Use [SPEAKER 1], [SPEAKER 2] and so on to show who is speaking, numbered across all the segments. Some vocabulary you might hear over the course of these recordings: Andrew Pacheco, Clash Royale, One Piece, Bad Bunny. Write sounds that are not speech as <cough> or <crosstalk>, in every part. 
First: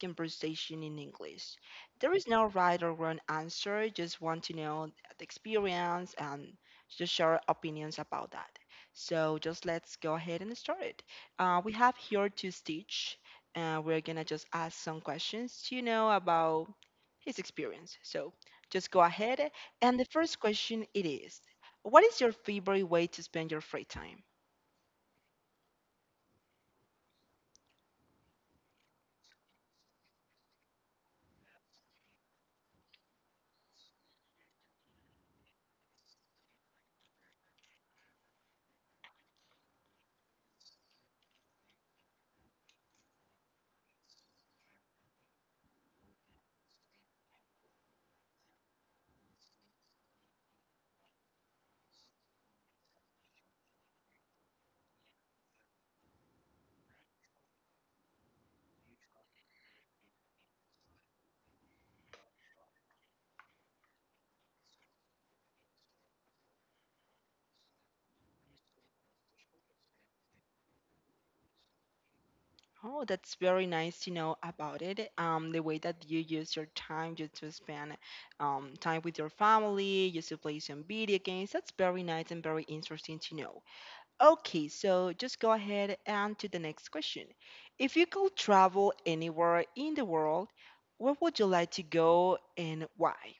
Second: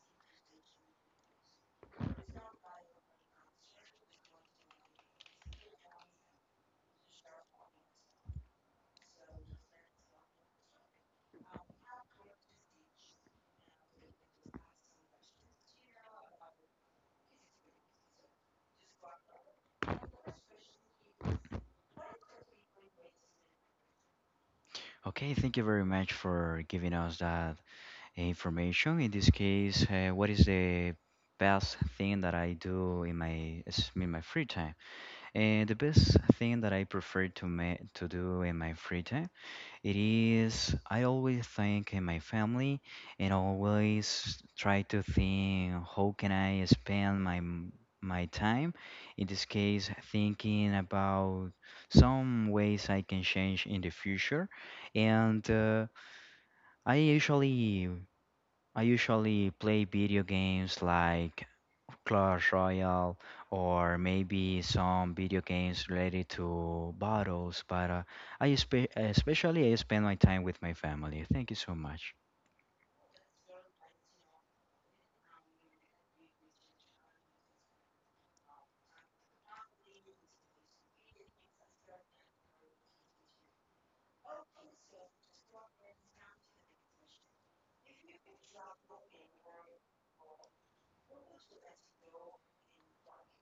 [SPEAKER 1] conversation in English. There is no right or wrong answer, just want to know the experience and just share opinions about that. So just let's go ahead and start it. We have here to Stitch and we're gonna just ask some questions, you know, about his experience. So just go ahead. And the first question it is, what is your favorite way to spend your free time?
[SPEAKER 2] Okay, thank you very much for giving us that information. In this case, what is the best thing that I do in in my free time? And the best thing that I prefer to to do in my free time, it is I always think in my family and always try to think how can I spend my time. In this case, thinking about some ways I can change in the future and. I usually I usually play video games like Clash Royale or maybe some video games related to battles, but especially I spend my time with my family. Thank you so much.
[SPEAKER 1] Oh, that's very nice to know about it. The way that you use your time just to spend time with your family, just to play some video games. That's very nice and very interesting to know. Okay, so just go ahead and to the next question. If you could travel anywhere in the world, where would you like to go and why?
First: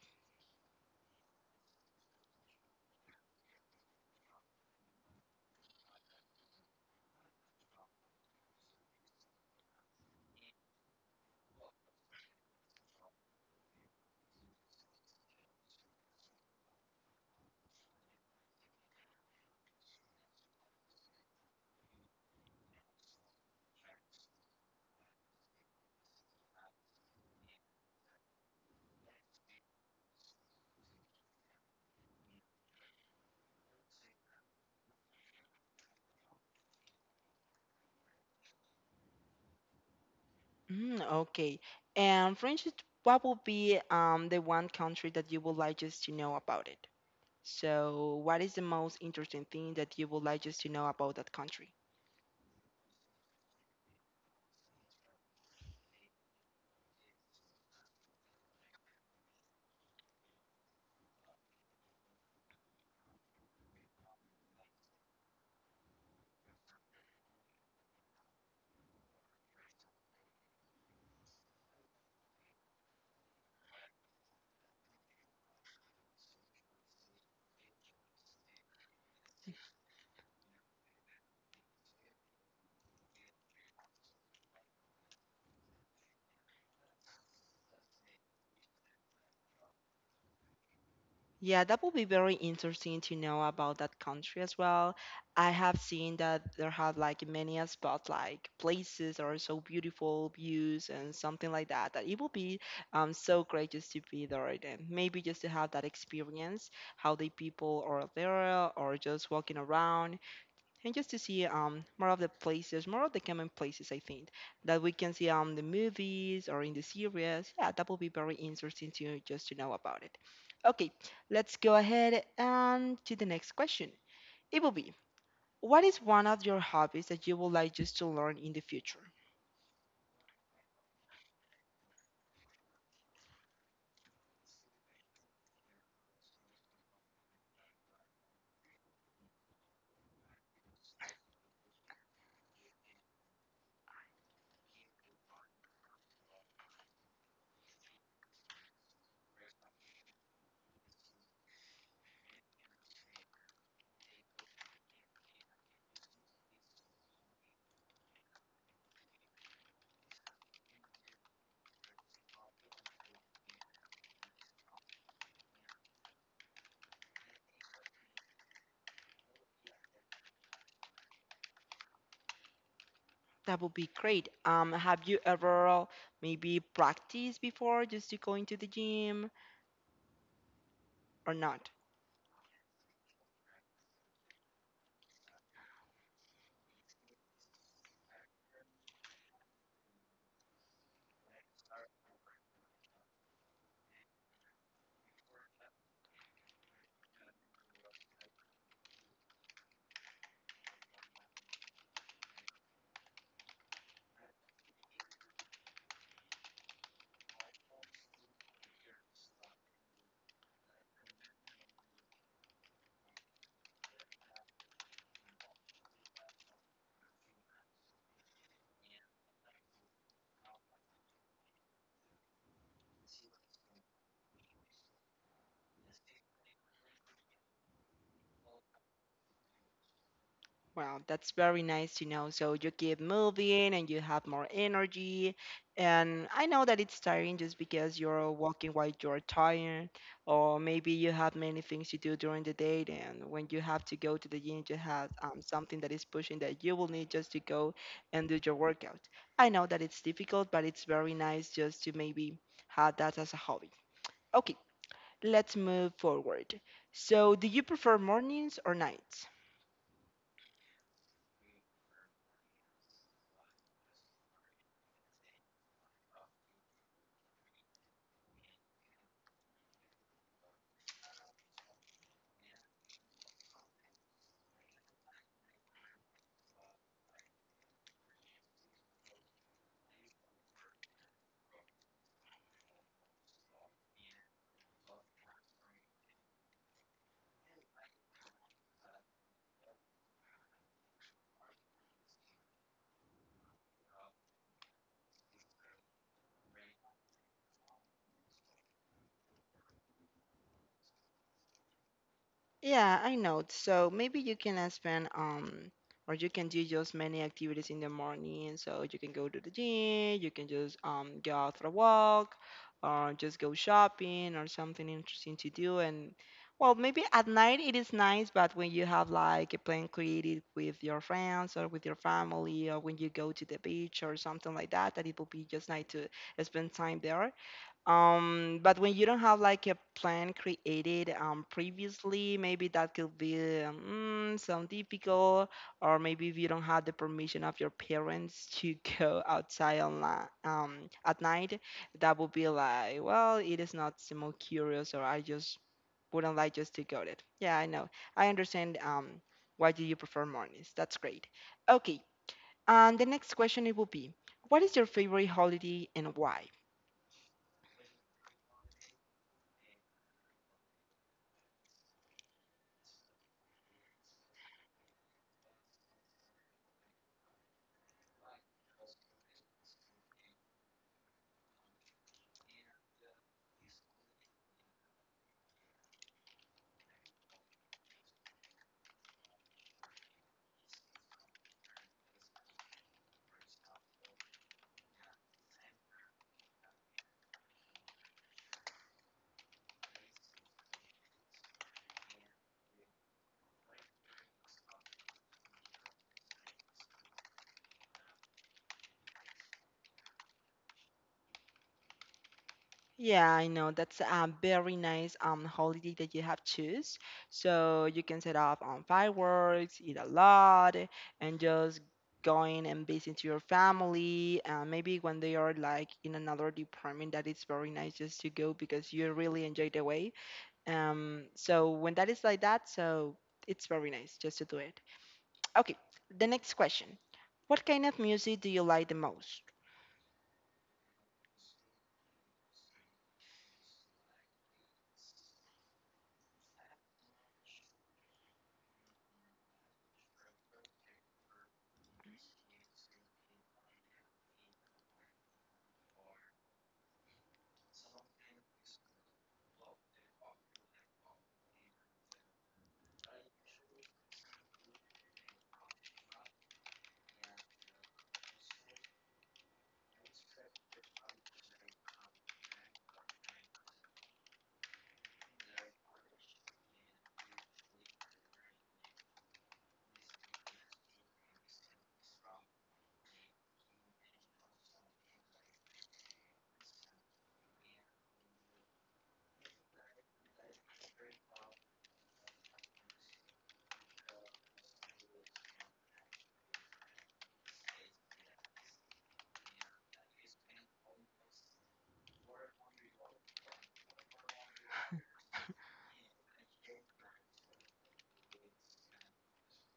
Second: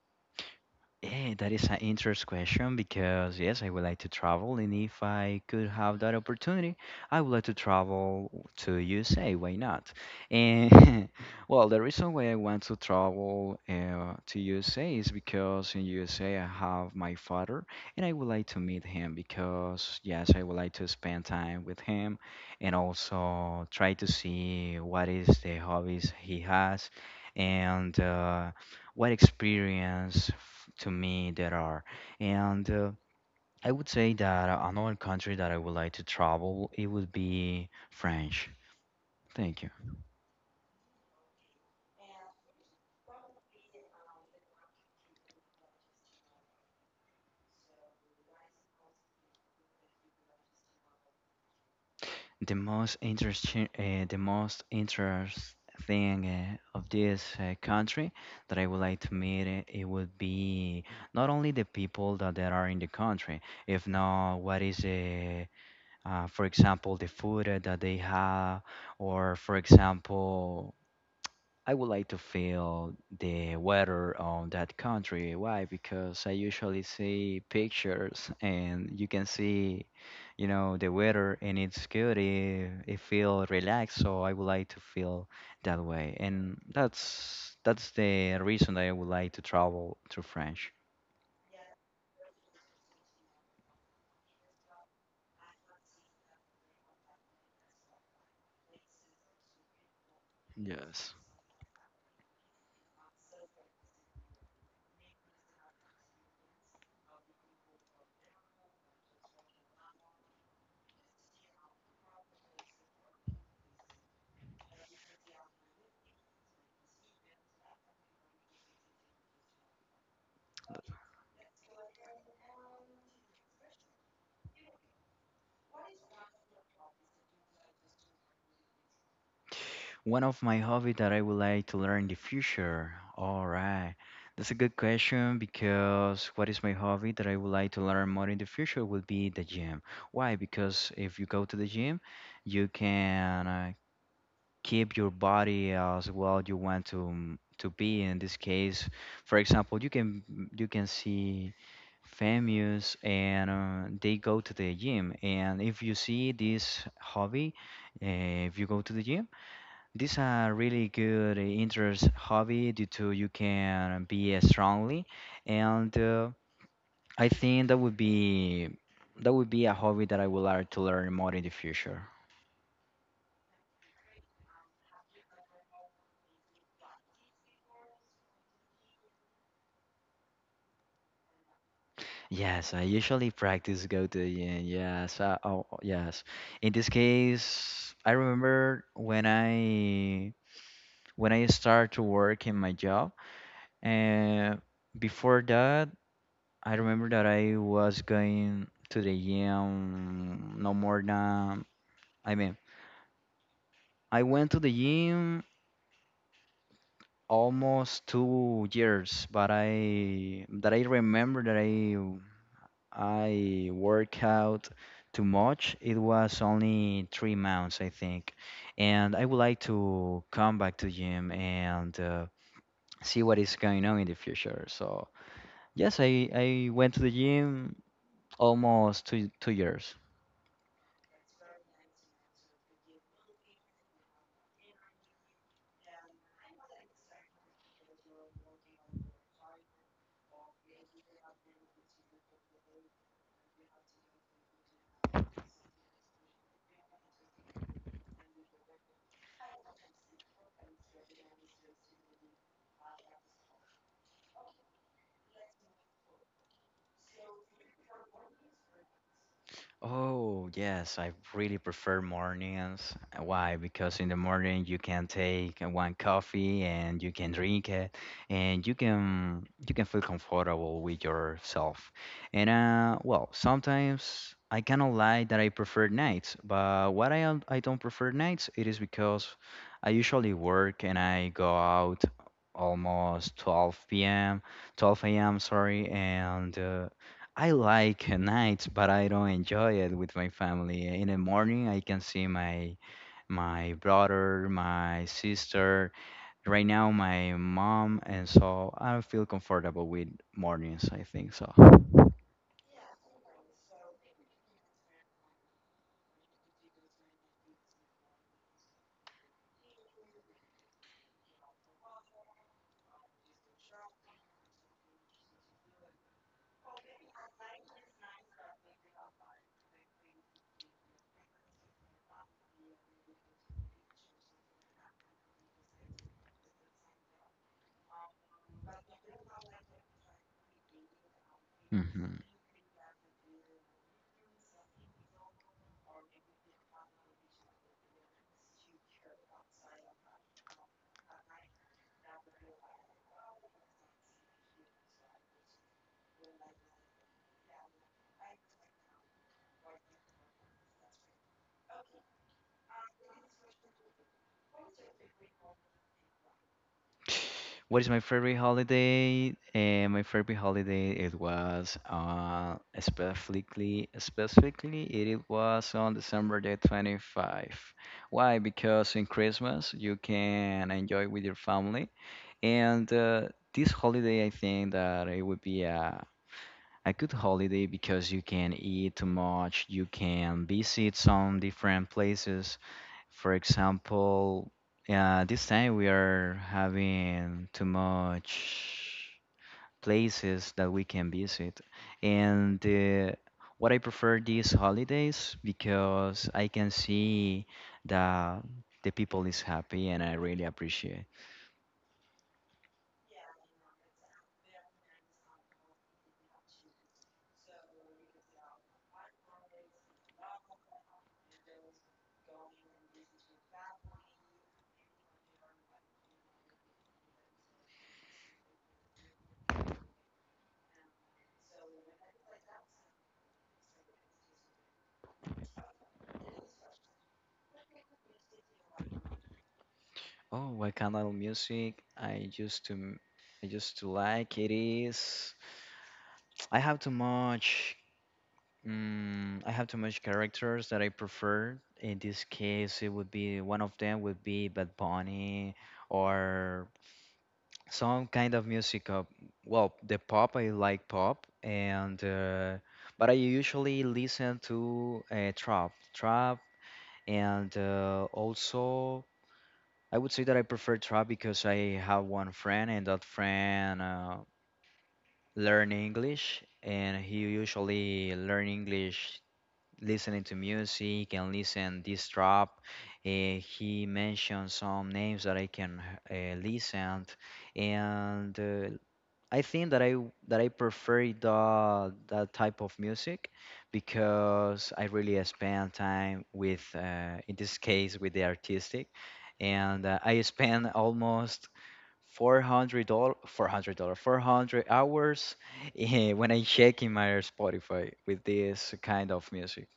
[SPEAKER 2] Yeah, that is an interesting question because yes, I would like to travel, and if I could have that opportunity, I would like to travel to USA. Why not? And <laughs> well, the reason why I want to travel to USA is because in USA I have my father, and I would like to meet him because yes, I would like to spend time with him, and also try to see what is the hobbies he has, and. What experience to me there are and I would say that another country that I would like to travel it would be french. Thank you.
[SPEAKER 1] Mm, okay. And Francis, what would be the one country that you would like just to know about it? So, what is the most interesting thing that you would like just to know about that country?
[SPEAKER 2] The most interesting the most interest thing of this country that I would like to meet it would be not only the people that there are in the country if not what is for example the food that they have, or for example I would like to feel the weather on that country. Why? Because I usually see pictures and you can see, you know, the weather and it's good. It feel relaxed, so I would like to feel that way. And that's the reason that I would like to travel to France.
[SPEAKER 1] Yeah, that will be very interesting to know about that country as well. I have seen that there have like many a spot like places or so beautiful views
[SPEAKER 2] Yes.
[SPEAKER 1] and something like that. That it will be so great just to be there and maybe just to have that experience, how the people are there or just walking around and just to see more of the places, more of the common places I think that we can see the movies or in the series. Yeah, that will be very interesting to just to know about it. Okay, let's go ahead and to the next question. It will be what is one of your hobbies that you would like just to learn in the future?
[SPEAKER 2] One of my hobby that I would like to learn in the future. All right. That's a good question because what is my hobby that I would like to learn more in the future would be the gym. Why? Because if you go to the gym, you can keep your body as well you want to be. In this case, for example, you can see famous and they go to the gym, and if you see this hobby if you go to the gym, this is a really good interest hobby due to you can be strongly, and I think that would be a hobby that I would like to learn more in the future.
[SPEAKER 1] That would be great. Have you ever maybe practiced before just to go into the gym or not?
[SPEAKER 2] Yes, I usually practice go to the gym. Yes, oh, yes. In this case, I remember when I started to work in my job, and before that, I remember that I was going to the gym no more than, I mean, I went to the gym almost 2 years, but I that I remember that I work out too much. It was only 3 months, I think, and I would like to come back to gym and see what is going on in the future. So yes, I went to the gym almost two years.
[SPEAKER 1] Wow, that's very nice to know. So you keep moving and you have more energy. And I know that it's tiring just because you're walking while you're tired, or maybe you have many things to do during the day. And when you have to go to the gym, you have something that is pushing that you will need just to go and do your workout. I know that it's difficult, but it's very nice just to maybe have that as a hobby. Okay, let's move forward. So, do you prefer mornings or nights?
[SPEAKER 2] Oh, yes, I really prefer mornings. Why? Because in the morning you can take one coffee and you can drink it, and you can feel comfortable with yourself. And Well, sometimes I cannot lie that I prefer nights, but what I don't prefer nights it is because I usually work and I go out almost 12 p.m., 12 a.m., sorry, and I like nights, but I don't enjoy it with my family. In the morning, I can see my brother, my sister. Right now, my mom, and so I feel comfortable with mornings. I think so.
[SPEAKER 1] Yeah, I know. So maybe you can spend or you can do just many activities in the morning. So you can go to the gym, you can just go out for a walk or just go shopping or something interesting to do and well, maybe at night it is nice, but when you have like a plan created with your friends or with your family or when you go to the beach or something like that, that it will be just nice to spend time there but when you don't have like a plan created
[SPEAKER 2] Hmm.
[SPEAKER 1] previously, maybe that could be mm, some difficult, or maybe if you don't have the permission of your parents to <laughs> go outside on at night, that would be like, well, it is not the most curious, or I just wouldn't like just to go there. Yeah, I know. I understand. Why do you prefer mornings? That's great. Okay. And the next question it will be, what is your favorite holiday and why?
[SPEAKER 2] What is my favorite holiday? My favorite holiday it was specifically it was on December the 25th. Why? Because in Christmas you can enjoy with your family. And this holiday, I think that it would be a good holiday because you can eat too much, you can visit some different places. For example, this time we are having too much places that we can visit. And what I prefer these holidays because I can see that the people is happy and I really appreciate.
[SPEAKER 1] Yeah, I know. That's a very nice holiday that you have choose. So you can set off on fireworks, eat a lot, and just going and visit your family. Maybe when they are like in another department, that is very nice just to go because you really enjoy the way. So when that is like that, so it's very nice just to do it. Okay, the next question. What kind of music do you like the most?
[SPEAKER 2] Oh, what kind of music I used to like it is I have too much, I have too much characters that I prefer. In this case, it would be one of them would be Bad Bunny, or some kind of music of, well, the pop. I like pop, and but I usually listen to trap and also. I would say that I prefer trap because I have one friend, and that friend learn English, and he usually learn English listening to music and listen this trap. He mentioned some names that I can listen, and I think that I prefer the that type of music because I really spend time with, in this case, with the artistic, and I spend almost $400, $400, 400 hours <laughs> eh, when I check in my Spotify with this kind of music.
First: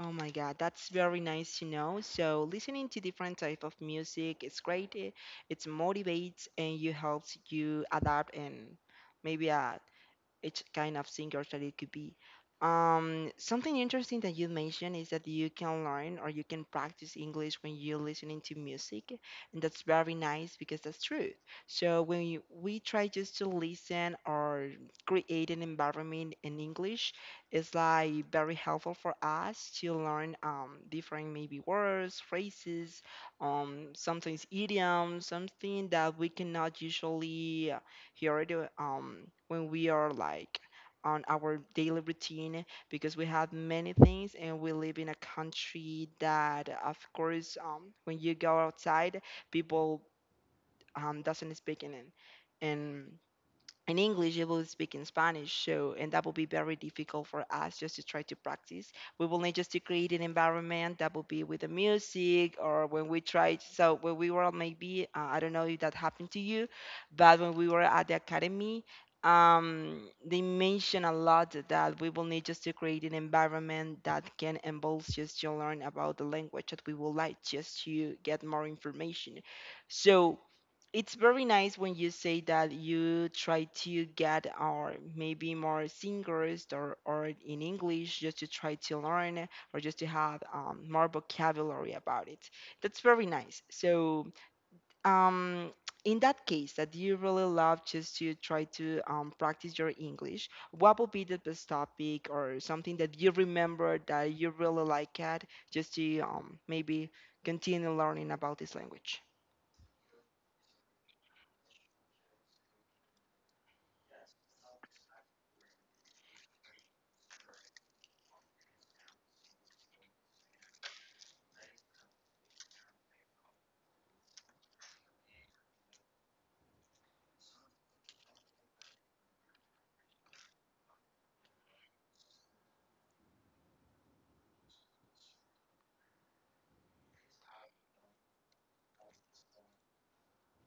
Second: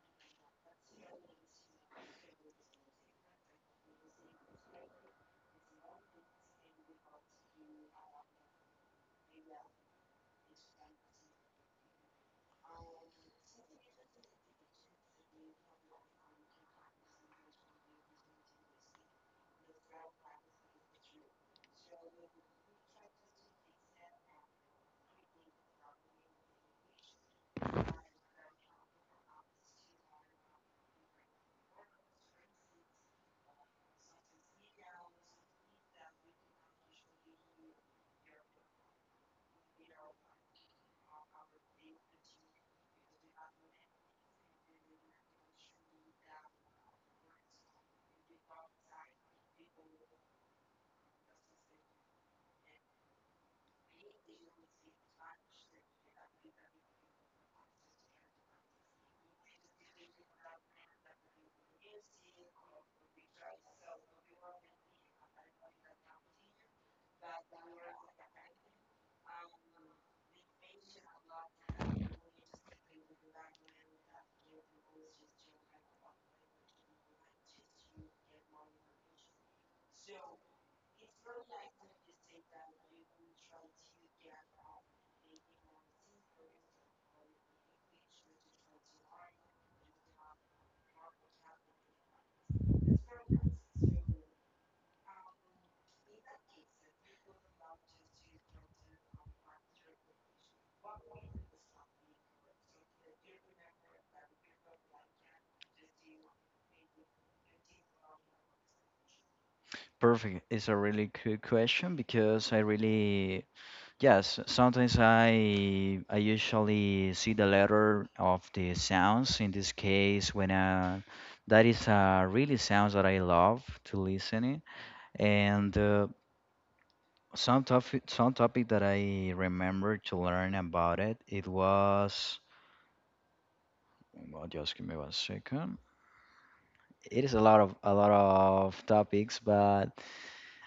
[SPEAKER 1] Oh my God, that's very nice to know. So listening to different type of music, it's great. It motivates and you helps you adapt and maybe each kind of singers that it could be. Something interesting that you mentioned is that you can learn or you can practice English when you're listening to music, and that's very nice because that's true. So when you, we try just to listen or create an environment in English, it's like very helpful for us to learn different maybe words, phrases, sometimes idioms, something that we cannot usually he already when we are like on our daily routine because we have many things and we live in a country that of course when you go outside people doesn't speak in it and in English, they will speak in Spanish. So, and that will be very difficult for us just to try to practice. We will need just to create an environment that will be with the music or when we tried. So, when we were maybe, I don't know if that happened to you, but when we were at the academy, they mentioned a lot that we will need just to create an environment that can involve just to learn about the language that we would like just to get more information. So, it's very nice when you say that you try to get or maybe more singers or in english just to try to learn or just to have more vocabulary about it that's very nice so um, in that case that you really love just to try to practice your english what would be the best topic or something that you remember that you really like at just to maybe continue learning about this language
[SPEAKER 2] Perfect. It's a really good question because I really. Yes, sometimes I usually see the letter of the sounds. In this case, when that is really sounds that I love to listening, and some topic that I remember to learn about it. It was, well, just give me one second. It is a lot of topics, but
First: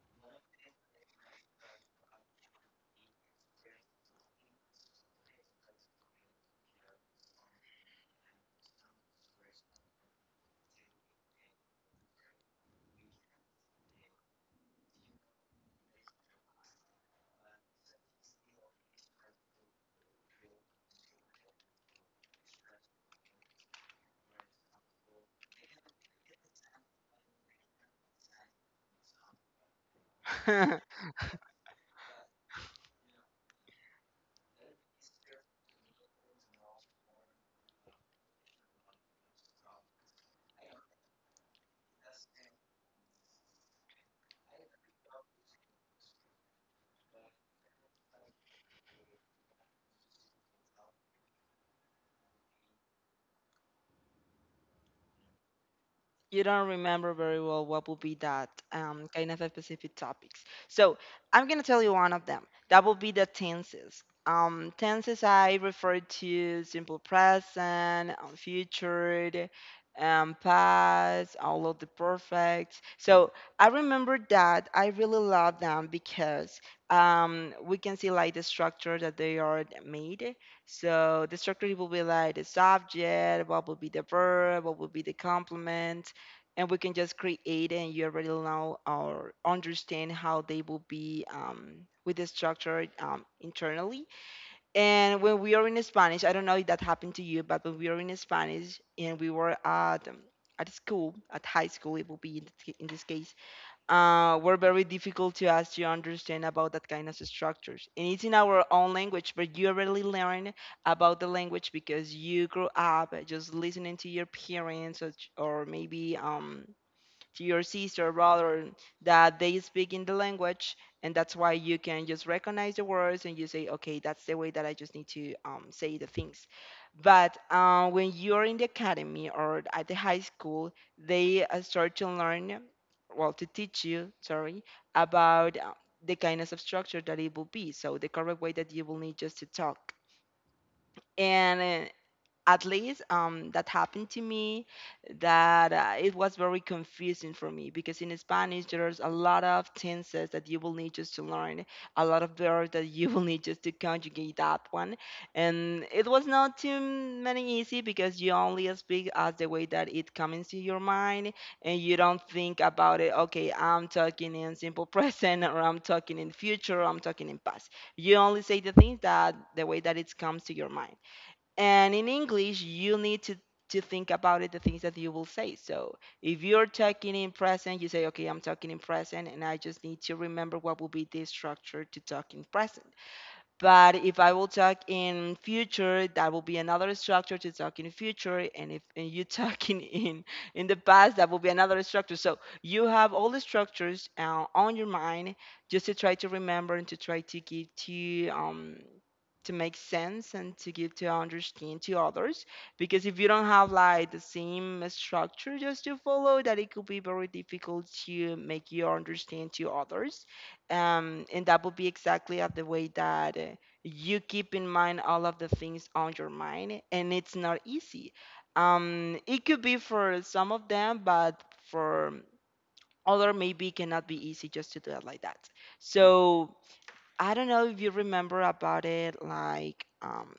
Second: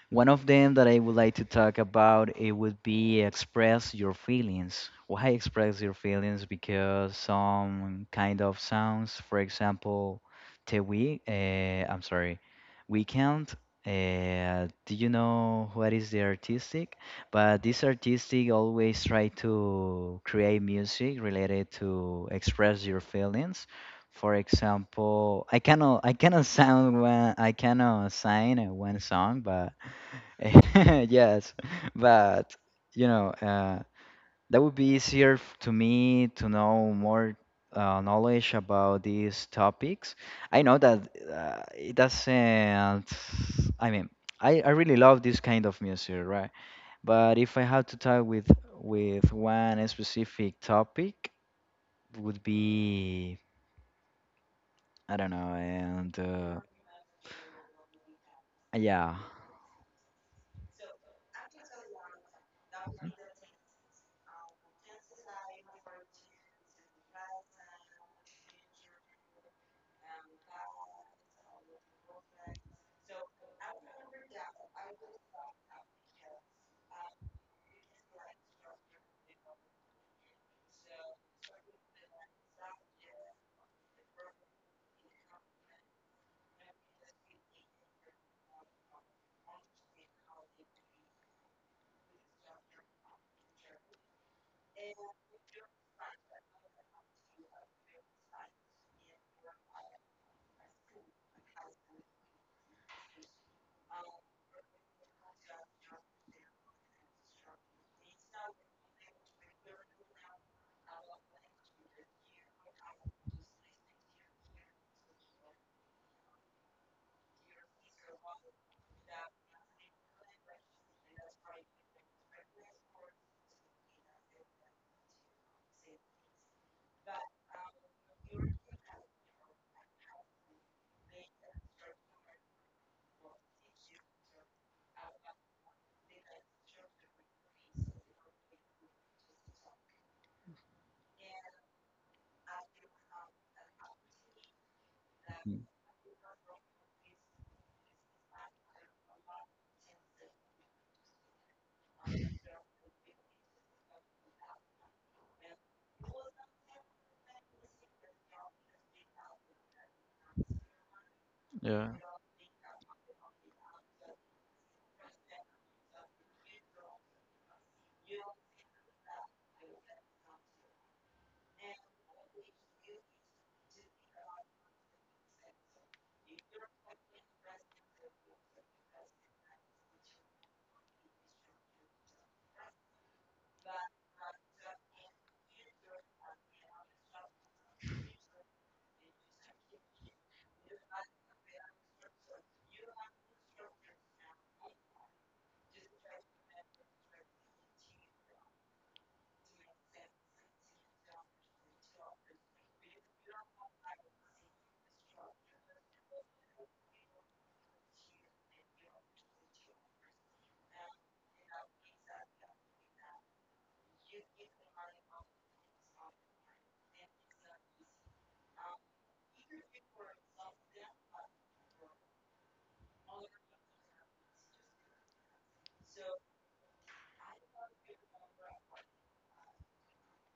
[SPEAKER 2] one of them that I would like to talk about it would be express your feelings. Why express your feelings? Because some kind of sounds, for example, the week, I'm sorry, weekend. Do you know what is the artistic? But this artistic always try to create music related to express your feelings. For example, I cannot <laughs> sound one, I cannot sign one song, but
[SPEAKER 1] <laughs>
[SPEAKER 2] <laughs> Yes, but you know, uh, that would be easier to me to know more knowledge about these topics. I know that it doesn't, I mean, I really love this kind of music, right? But if I had to talk with one specific topic, would be, I don't know, and
[SPEAKER 1] you don't remember very well what will be that
[SPEAKER 2] yeah.
[SPEAKER 1] kind of a specific topics. So I'm gonna tell you one of them. That will be the tenses. Tenses I refer to simple present, future, past, all of the perfect. So I remember that I really love them because we can see like the structure that they are made. So the structure will be like the subject, what will be the verb, what will be the complement, and we can just create and you already know or understand how they will be with the structure internally and when we are in Spanish I don't know if that happened to you but when we are in Spanish and we were at school at high school it will be in, in this case were very difficult to us to understand about that kind of structures and it's in our own language but you already learn about the language because you grew up just listening to your parents or maybe to your sister, brother, that they speak in the language, and that's why you can just recognize the words and you say, okay, that's the way that I just need to say the things. But when you're in the academy or at the high school, they start to learn, well, to teach you, sorry, about the kindness of structure that it will be. So the correct way that you will need just to talk. And at least that happened to me that it was very confusing for me because in Spanish there's a lot of tenses that you will need just to learn a lot of verbs that you <laughs> will need just to conjugate that one and it was not too many easy because you only speak as the way that it comes to your mind and you don't think about it, okay, I'm talking in simple <laughs> present or I'm talking in future or I'm talking in past, you only say the things that the way that it comes to your mind and in english you need to think about it the things that you will say. So if you're talking in present you say, okay, I'm talking in present and I just need to remember what will be the structure to talk in present, but if I will talk in future, that will be another structure to talk in future. And if and you <laughs> talking in the past, that will be another structure. So you have all the structures on your mind just to try to remember and to try to give to make sense and to give to understand to others. Because if you don't have like the same structure just to follow, that it could be very difficult to make you understand to others. And that would be exactly at the way that you keep in mind all of the things on your mind, and it's not easy. It could be for some of them, but for other maybe it cannot be easy just to do it like that. So I don't know if you remember about it, like,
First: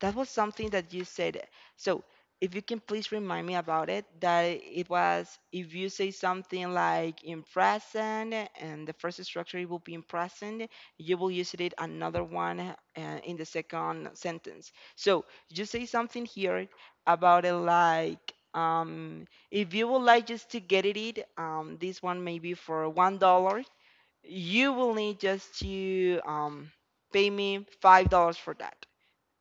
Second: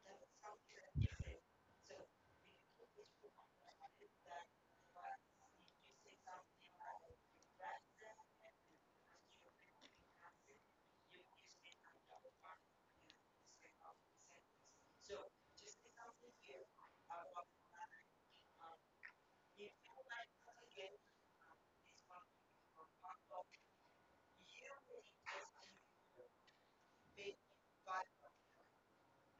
[SPEAKER 1] that was something that you said. So if you can please remind me about it, that it was if you say something like in present, and the first structure it will be in present, you will use it another one in the second sentence. So you say something here about it, like, if you would like just to get it, this one maybe for $1, you will need just to pay me $5 for that.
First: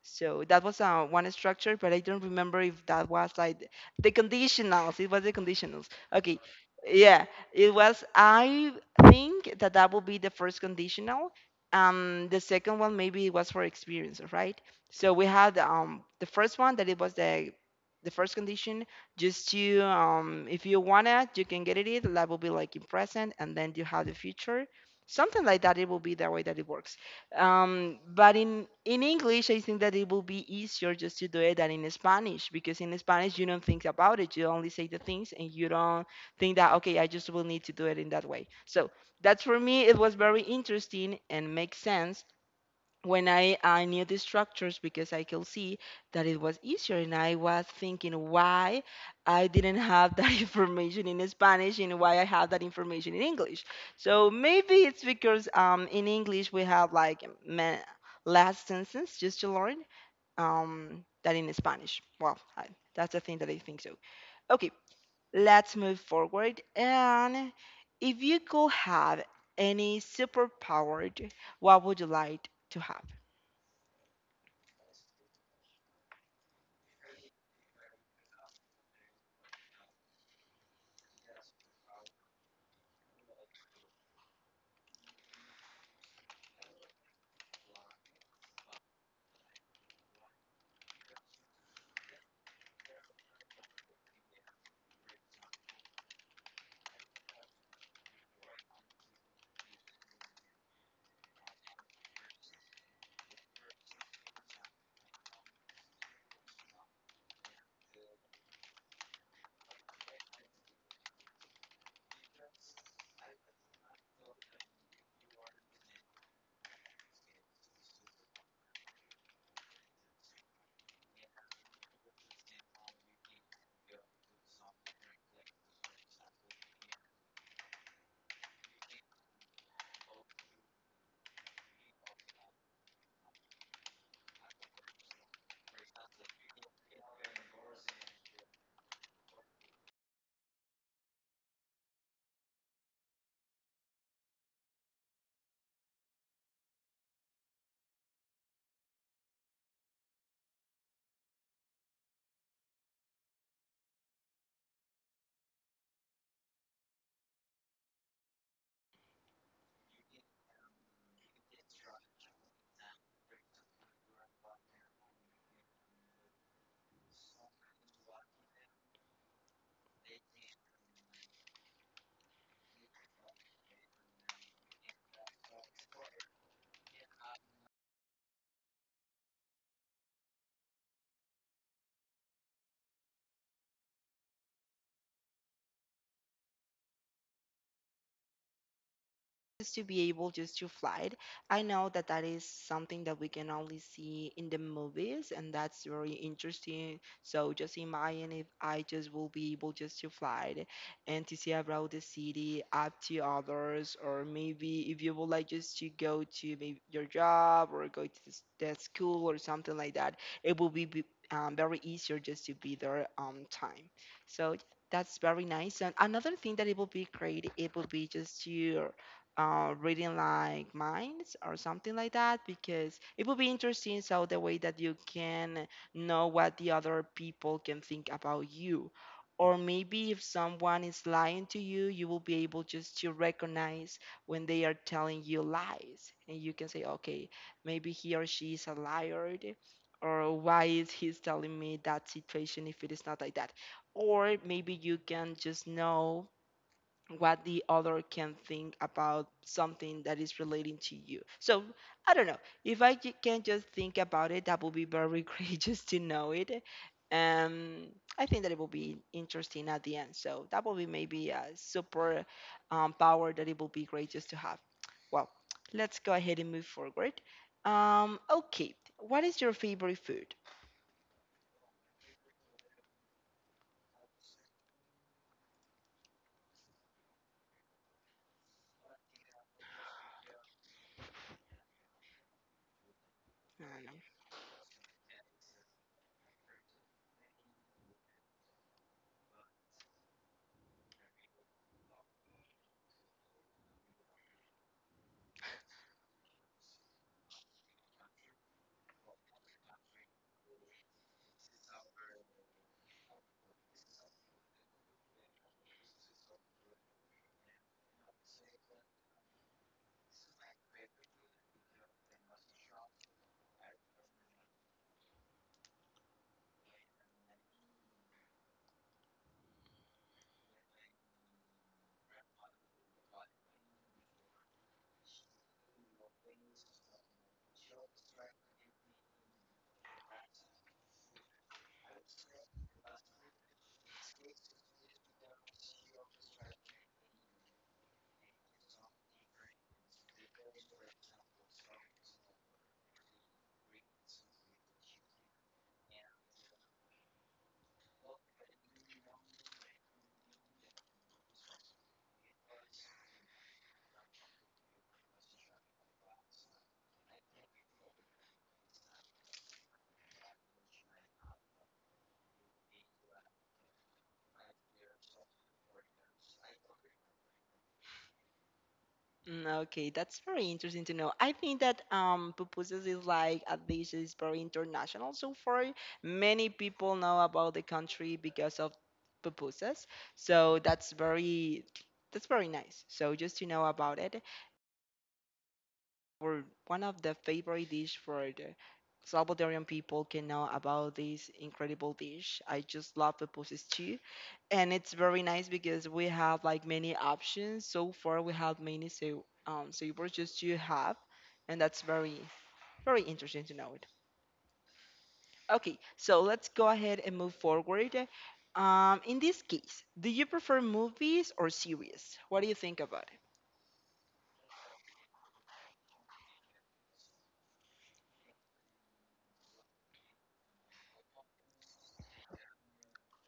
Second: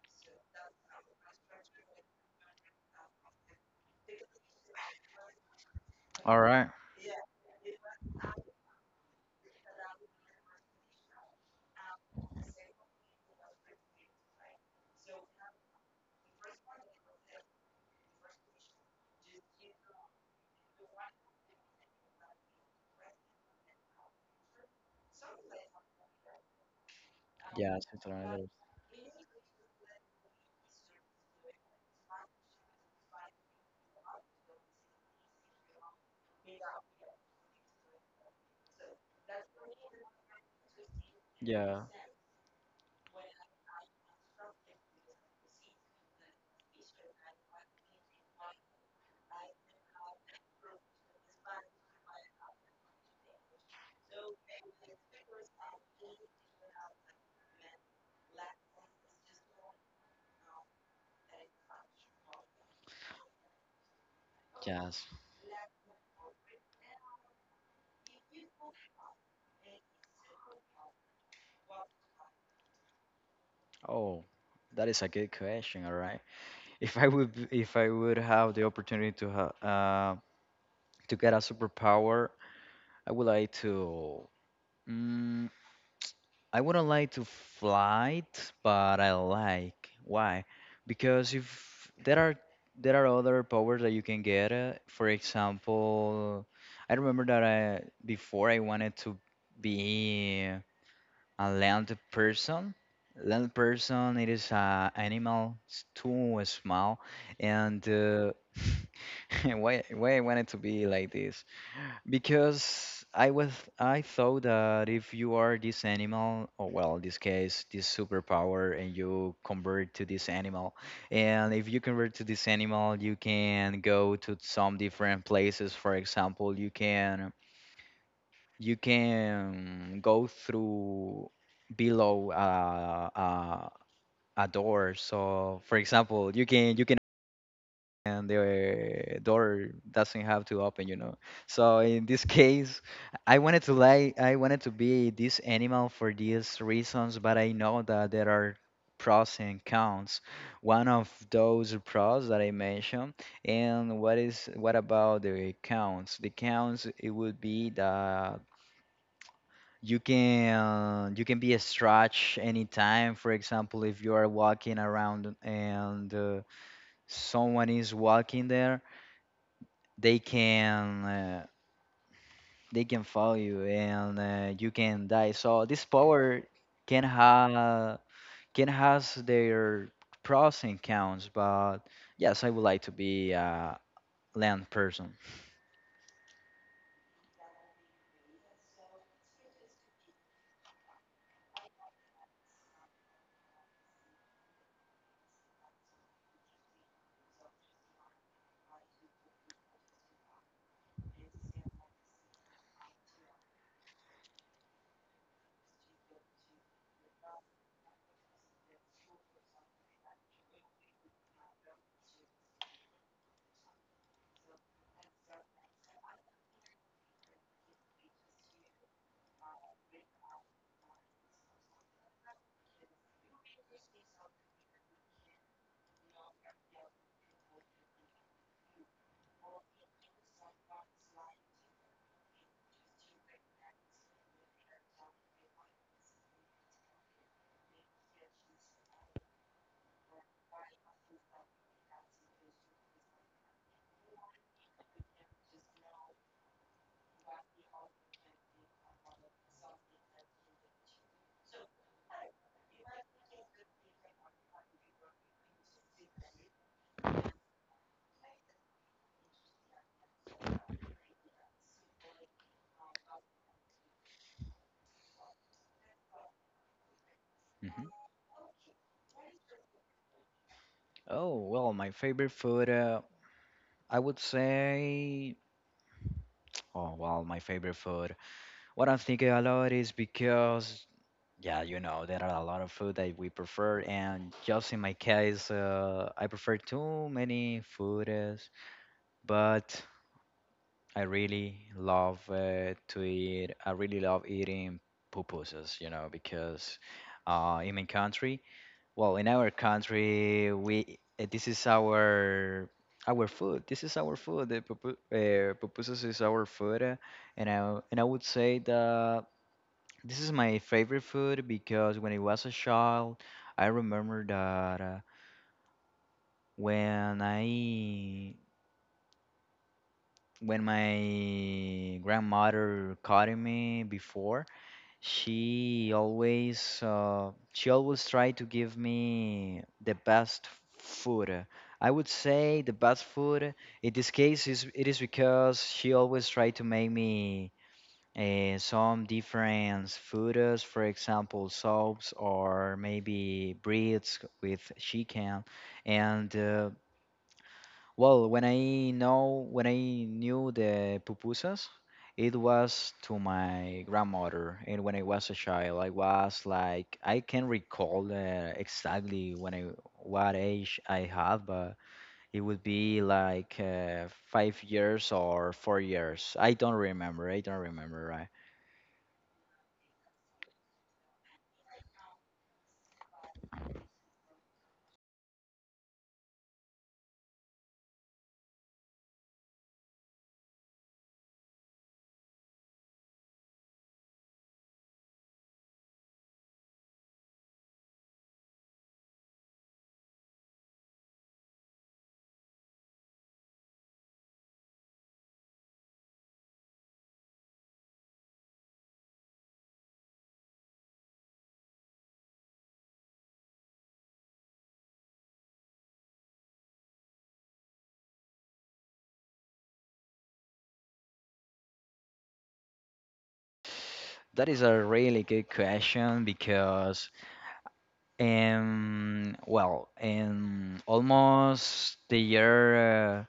[SPEAKER 1] So that was one structure, but I don't remember if that was like the conditionals. It was the conditionals. Okay.
[SPEAKER 2] All right.
[SPEAKER 1] Yeah, it was. I think that that will be the first conditional. The second one maybe it was for experience, right? So we had the first one that it was the first condition just to if you wanna you can get it. That will be like in present, and then you have the future, something like that. It will be the way that it works.
[SPEAKER 2] Yeah, something
[SPEAKER 1] But
[SPEAKER 2] like that.
[SPEAKER 1] in English, I think that it will be easier just to do it than in Spanish, because in Spanish you don't think about it. You only say the things and you don't think that okay, I just will need to do it in that way. So that's for me. It was very interesting and makes
[SPEAKER 2] Yeah.
[SPEAKER 1] sense when I knew the structures, because I could see that it was easier, and I was thinking why I didn't have that <laughs> information in Spanish and why I have that information in English. So maybe it's because in English we have like ma- last sentence just to learn that in Spanish. Well, I, that's the thing that I think so. Okay,
[SPEAKER 2] Yes.
[SPEAKER 1] let's move forward. And if you could have any superpower, what would you like to have?
[SPEAKER 2] Oh, that is a good question. All right. If I would have the opportunity to have, to get a superpower, I would like to. Mm, I wouldn't like to fly, but I like. Why? Because if there are there are other powers that you can get. For example, I remember that I before I wanted to be. A land person. Land person, it is a animal, it's too small. And <laughs> why I wanted to be like this? Because I thought that if you are this animal, or well, in this case, this superpower, and you convert to this animal, and if you convert to this animal, you can go to some different places. For example, you can go through below a door. So, for example, you can and the door doesn't have to open. So in this <laughs> case, I wanted to be this animal for these reasons, but I know that there are pros and cons. One of those pros that I mentioned, and what is what about the cons? The cons it would be that you can be a stretch anytime, for example, if you are walking around and someone is walking there, they can uh, they can follow you and you can die, so this power can have, can has their pros and cons, but yes, I would like to be a land person.
[SPEAKER 1] Just to be able just to fly it. I know that that is something that we can only see in the movies, and that's very interesting. So just imagine if I just will be able just to fly it and to see around the city, up to others, or maybe if you would like just to go to maybe your job or go to s- the school or something like that, it will be- very easier just to be there on time. So that's very nice. And another thing that it would be great, it would be just to reading like minds or something like that, because it would be interesting, so the way that you can know what the other people can think about you, or maybe if someone is lying to you, you will be able just to recognize when they are telling you lies, and you can say okay, maybe he or she is a liar, or why is he telling me that situation if it is not like that, or maybe you can just know what the other can think about something that is relating to you. So I don't know if I ju- can just think about it. That would be very <laughs> great just to know it. Um, I think that it will be interesting at the end. So that will be maybe a super power that it will be great just to have. Well, let's go ahead and move forward.
[SPEAKER 2] Hmm.
[SPEAKER 1] Okay, what is your favorite food?
[SPEAKER 2] Oh, well, my favorite food, I would say, oh well, my favorite food, what I'm thinking a lot is because, yeah, there are a lot of food that we prefer, and just in my case, I prefer too many foods, but I really love to eat. I really love eating pupusas, because in my country, well, in our country, we this is our food. This is our food. Pupusas is our food, and I would say that this is my favorite food because when I was a child, I remember that when I when my grandmother caught me before, she always tried to give me the best food. I would say the best food in this case is it is because she always tried to make me some different foods, for example, soups or maybe breads with chicken. And well, when I knew the pupusas, it was to my grandmother. And when I was a child, I was like I can recall exactly when I what age I had, but it would be like 5 years or 4 years. I don't remember. I don't remember. Right.
[SPEAKER 1] Mm, okay, that's very interesting to know. I think that pupusas is like a dish is very international so far. Many people know about the country because of pupusas. So that's very nice. So just to know about it, or one of the favorite dish for the Salvadorian people can know about this incredible dish. I just love pupusas stew, and it's very nice because we have like many options. So far, we have many so savors just you have, and that's very interesting to know it. Okay, so let's go ahead and move forward. In this case, do you prefer movies or series? What do you think about it?
[SPEAKER 2] That is a really good question because, well, in almost the year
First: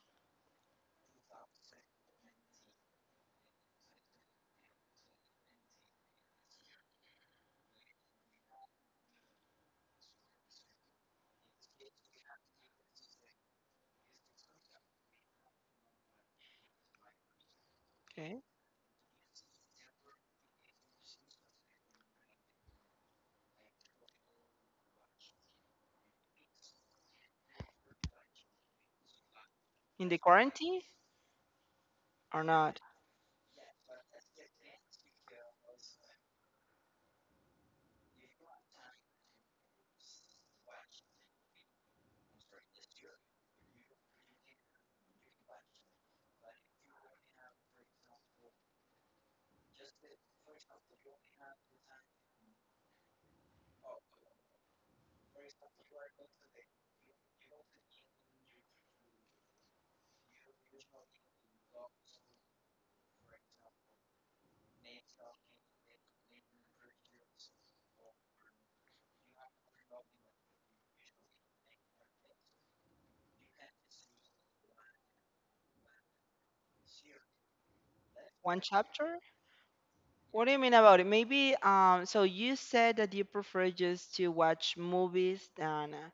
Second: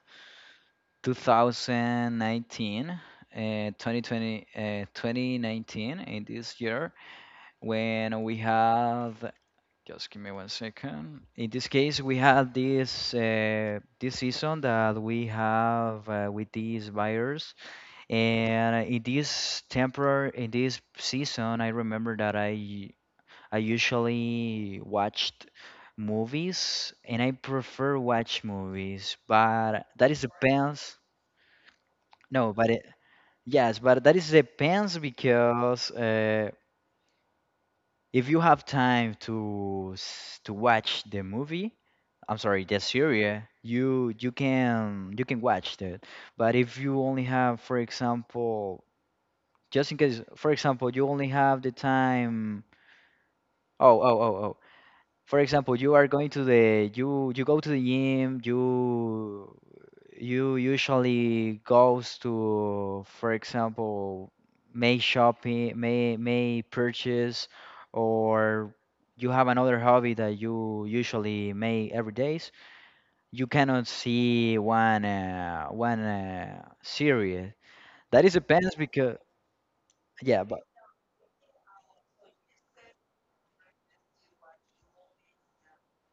[SPEAKER 2] 2019, 2020, 2019, in this year, when we have, just give me one second. In this case, we had this season that we have with these buyers.
[SPEAKER 1] Okay,
[SPEAKER 2] And in this temporary, in this season, I remember that I usually watched movies, and I prefer watch movies, but
[SPEAKER 1] in
[SPEAKER 2] that
[SPEAKER 1] the
[SPEAKER 2] is
[SPEAKER 1] quarantine
[SPEAKER 2] depends.
[SPEAKER 1] or
[SPEAKER 2] No, but
[SPEAKER 1] not?
[SPEAKER 2] it, yes, but that is depends because if you have time to to watch the movie, I'm sorry, the series, you can watch that. But if you only have, for example, just in case for example you only have the time oh oh oh oh for example you are going to the you go to the gym you usually goes to for example may shopping may purchase or you have another hobby that you usually may every days you cannot see one series that is
[SPEAKER 1] One
[SPEAKER 2] depends because
[SPEAKER 1] chapter.
[SPEAKER 2] yeah
[SPEAKER 1] What do you
[SPEAKER 2] but.
[SPEAKER 1] mean about it? Maybe so you said that you prefer just to watch movies than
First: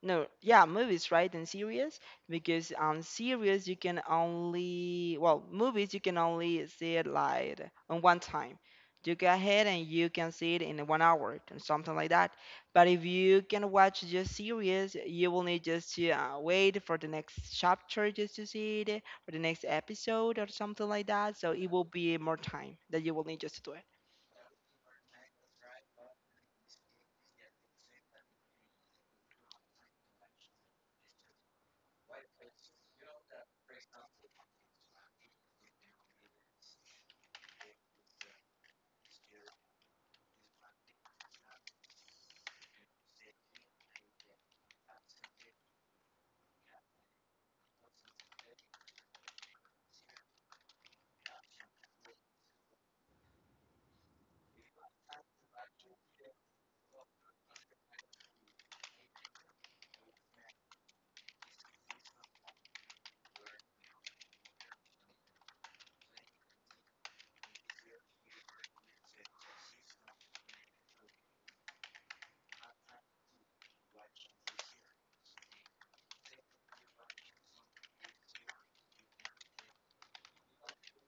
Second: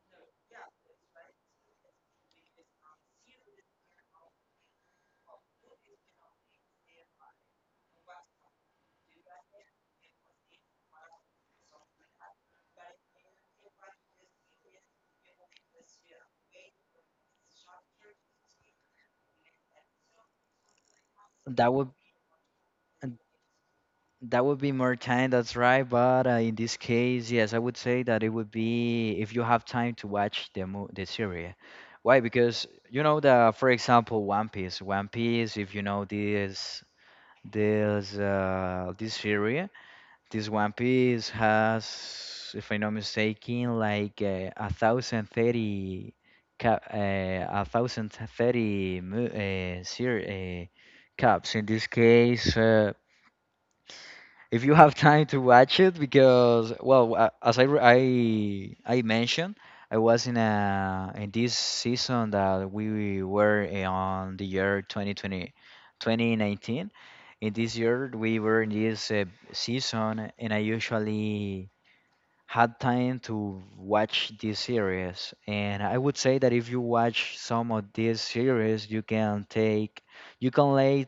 [SPEAKER 1] no, yeah, movies, right? And series, because on series you can only, well, movies you can only see it like on one time. You go ahead and you can see it in 1 hour and something like that. But if you can watch just series, you will need just to wait for the next chapter just to see it, or the next episode or something like that. So it
[SPEAKER 2] That
[SPEAKER 1] will
[SPEAKER 2] would
[SPEAKER 1] be more time that you will need just to do it.
[SPEAKER 2] that would be more time, that's right. But in this case, yes, I would say that it would be if you have time to watch the series. Why? Because you know the, for example, One Piece. One Piece, if you know this series, this One Piece has, if I'm not mistaken, like 1,030, 1,030 caps. In this case, if you have time to watch it because well as I mentioned, I was in a in this season that we were on the year 2020, 2019. In this year we were in this season, and I usually had time to watch this series, and I would say that if you watch some of these series you can lay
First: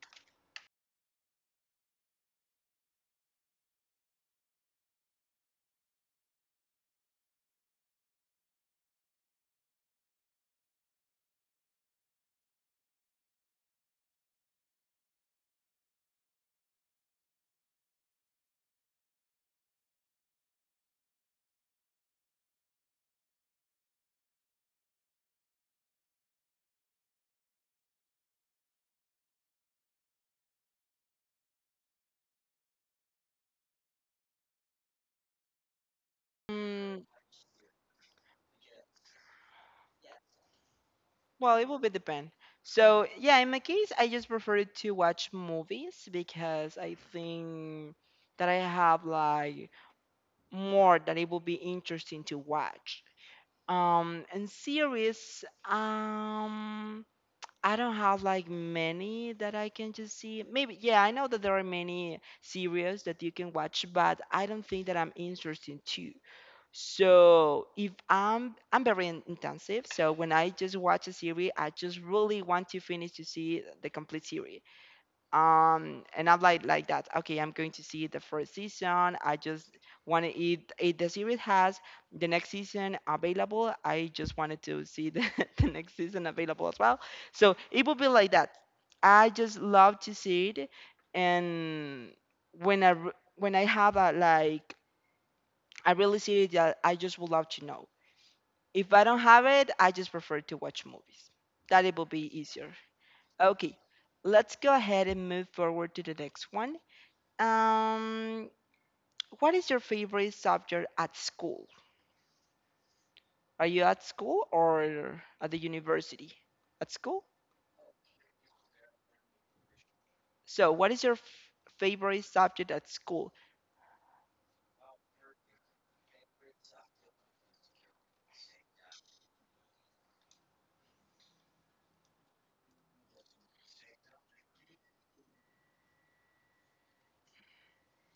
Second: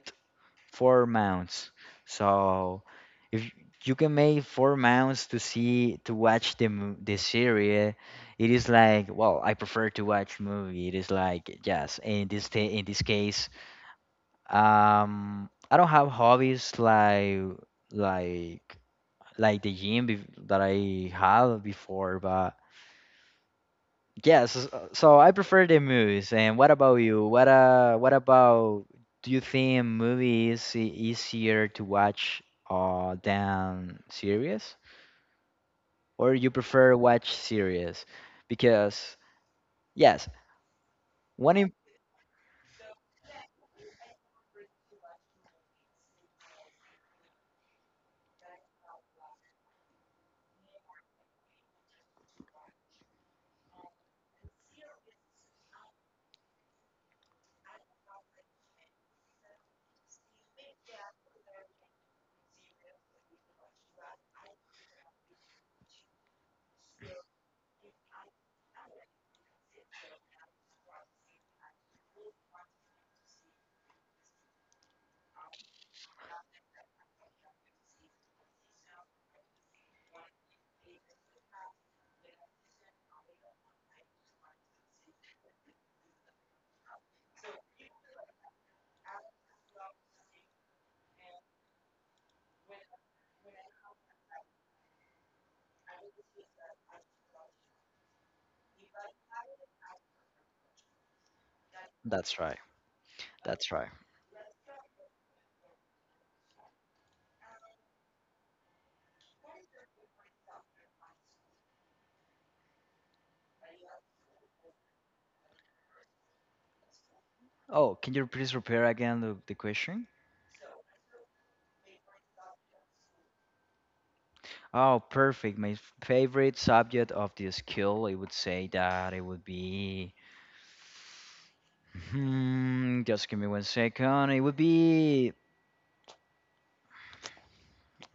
[SPEAKER 2] four mounts. So if you can make four mounts to watch the series, it is like well, I prefer to watch movie. It is like yes, in in this case, I don't have hobbies like like the gym that I had before, but yes, so I prefer the movies. And what about you? What about, do you think movies easier to watch than series, or you prefer
[SPEAKER 1] Mm,
[SPEAKER 2] watch series? Because yes, one
[SPEAKER 1] well, it
[SPEAKER 2] im
[SPEAKER 1] will be depend. So yeah, in my case, I just prefer to watch movies, because I think that I have like more that it will be interesting to watch. And series, um, I don't have like many that I can just see. Maybe, yeah, I know that there are many series that you can watch, but I don't think that I'm interested too. So if I'm very in- intensive, so when I just watch a series, I just really want to finish to see the complete series, and I'm like that okay, I'm going to see the first season, I just want to eat if the series has the next season available, I just wanted to see the <laughs> the next season available as well. So it will be like that. I just love to see it. And when I re- when I have a like I really see it, that I just would love to know. If I don't have it, I just prefer to watch movies, that it will be
[SPEAKER 2] that's right,
[SPEAKER 1] easier.
[SPEAKER 2] that's
[SPEAKER 1] Okay,
[SPEAKER 2] right.
[SPEAKER 1] let's go ahead and move forward to the next one. um, what is your favorite subject at school? Are you at school or at the university? At school?
[SPEAKER 2] Oh, can you please repeat again the question?
[SPEAKER 1] So, what is your f- favorite subject at school?
[SPEAKER 2] Oh, perfect. Favorite subject of the skill, I would say that it would be. Hmm, just give me one second. It would be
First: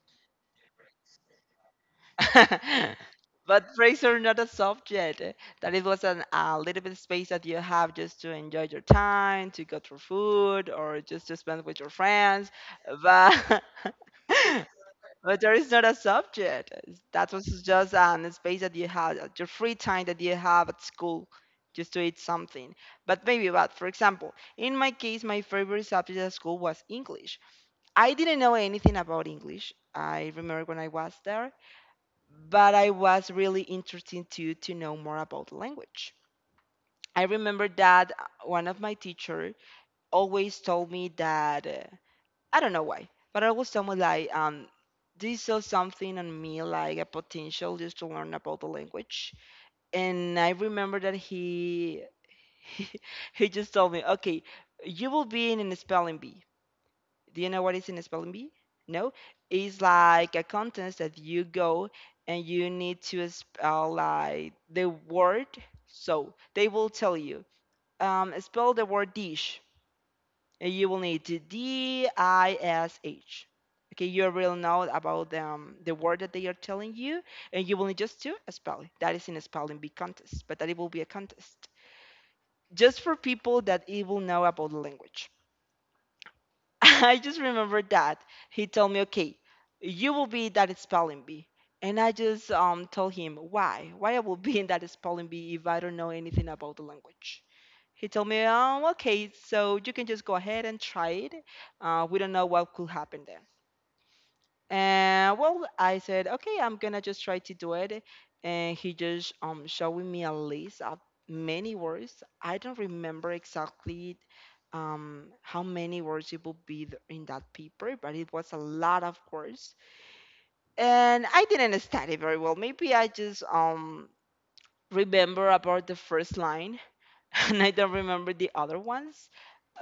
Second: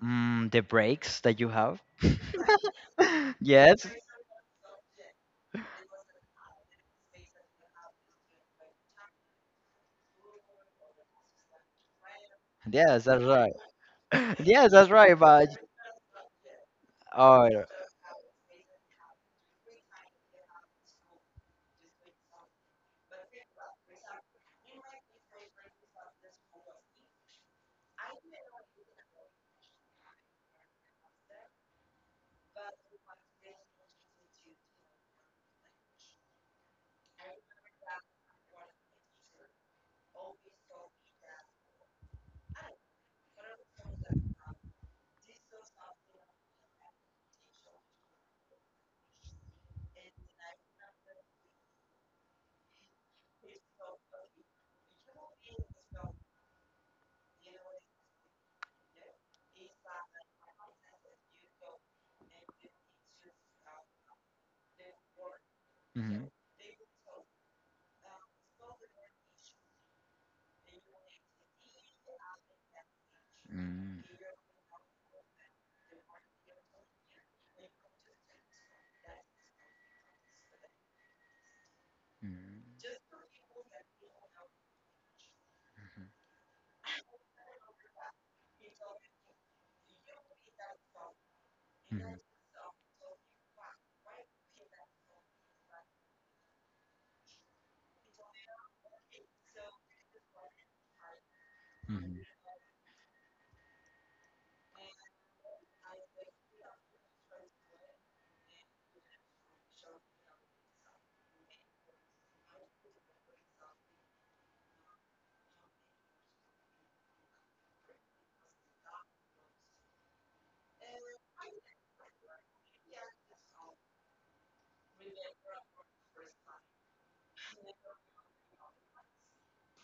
[SPEAKER 2] The breaks that you have.
[SPEAKER 1] <laughs>
[SPEAKER 2] <laughs>
[SPEAKER 1] But
[SPEAKER 2] Yes.
[SPEAKER 1] Fraser, not a subject. Eh, that it was an, a little bit space that you have just to enjoy your time, to go for food, or just to spend with your friends.
[SPEAKER 2] Yes, that's right.
[SPEAKER 1] But
[SPEAKER 2] <laughs> Yes, that's right.
[SPEAKER 1] <laughs> but
[SPEAKER 2] But
[SPEAKER 1] there is not a subject. It's- that
[SPEAKER 2] oh,
[SPEAKER 1] was
[SPEAKER 2] yeah.
[SPEAKER 1] just an space that you had, your free time that you have at school, just to eat something. But maybe, but for example, in my case, my favorite subject at school was English. I didn't know anything about English. I remember when I was there, but I was really interested to know more about the language. I remember that one of my teacher always told me that. I don't know why, but I was someone like they saw something on me like a potential just to learn about the language. And I remember that he <laughs> he just told me, okay, you will be in a spelling bee. Do you know what is in a spelling bee? No, it's like a contest that you go and you need to spell like the word.
[SPEAKER 2] Mm-hmm.
[SPEAKER 1] So they will tell you, spell the word dish, and you will need to DISH.
[SPEAKER 2] Mm.
[SPEAKER 1] Okay, you will know about the word that they are telling you, and you will need just to spell it. That is in a spelling bee contest, but that it will be a contest just for people that it will know about the language. <laughs> I just remember that he told me, "Okay, you will be in that spelling bee," and I
[SPEAKER 2] Mm-hmm.
[SPEAKER 1] just told him why I will be in that spelling bee if I don't know anything about the language. He told me, okay, so you can just go ahead and try it.
[SPEAKER 2] Mm-hmm. Mm-hmm.
[SPEAKER 1] We don't know what could happen." And well, I said, okay, I'm gonna just try to do it. And he just showing me a list of many words. I don't remember exactly how many words it would be th- in that paper, but it was a lot of words. And I didn't study very well. Maybe I just remember about the first line, <laughs> and I don't remember the other ones.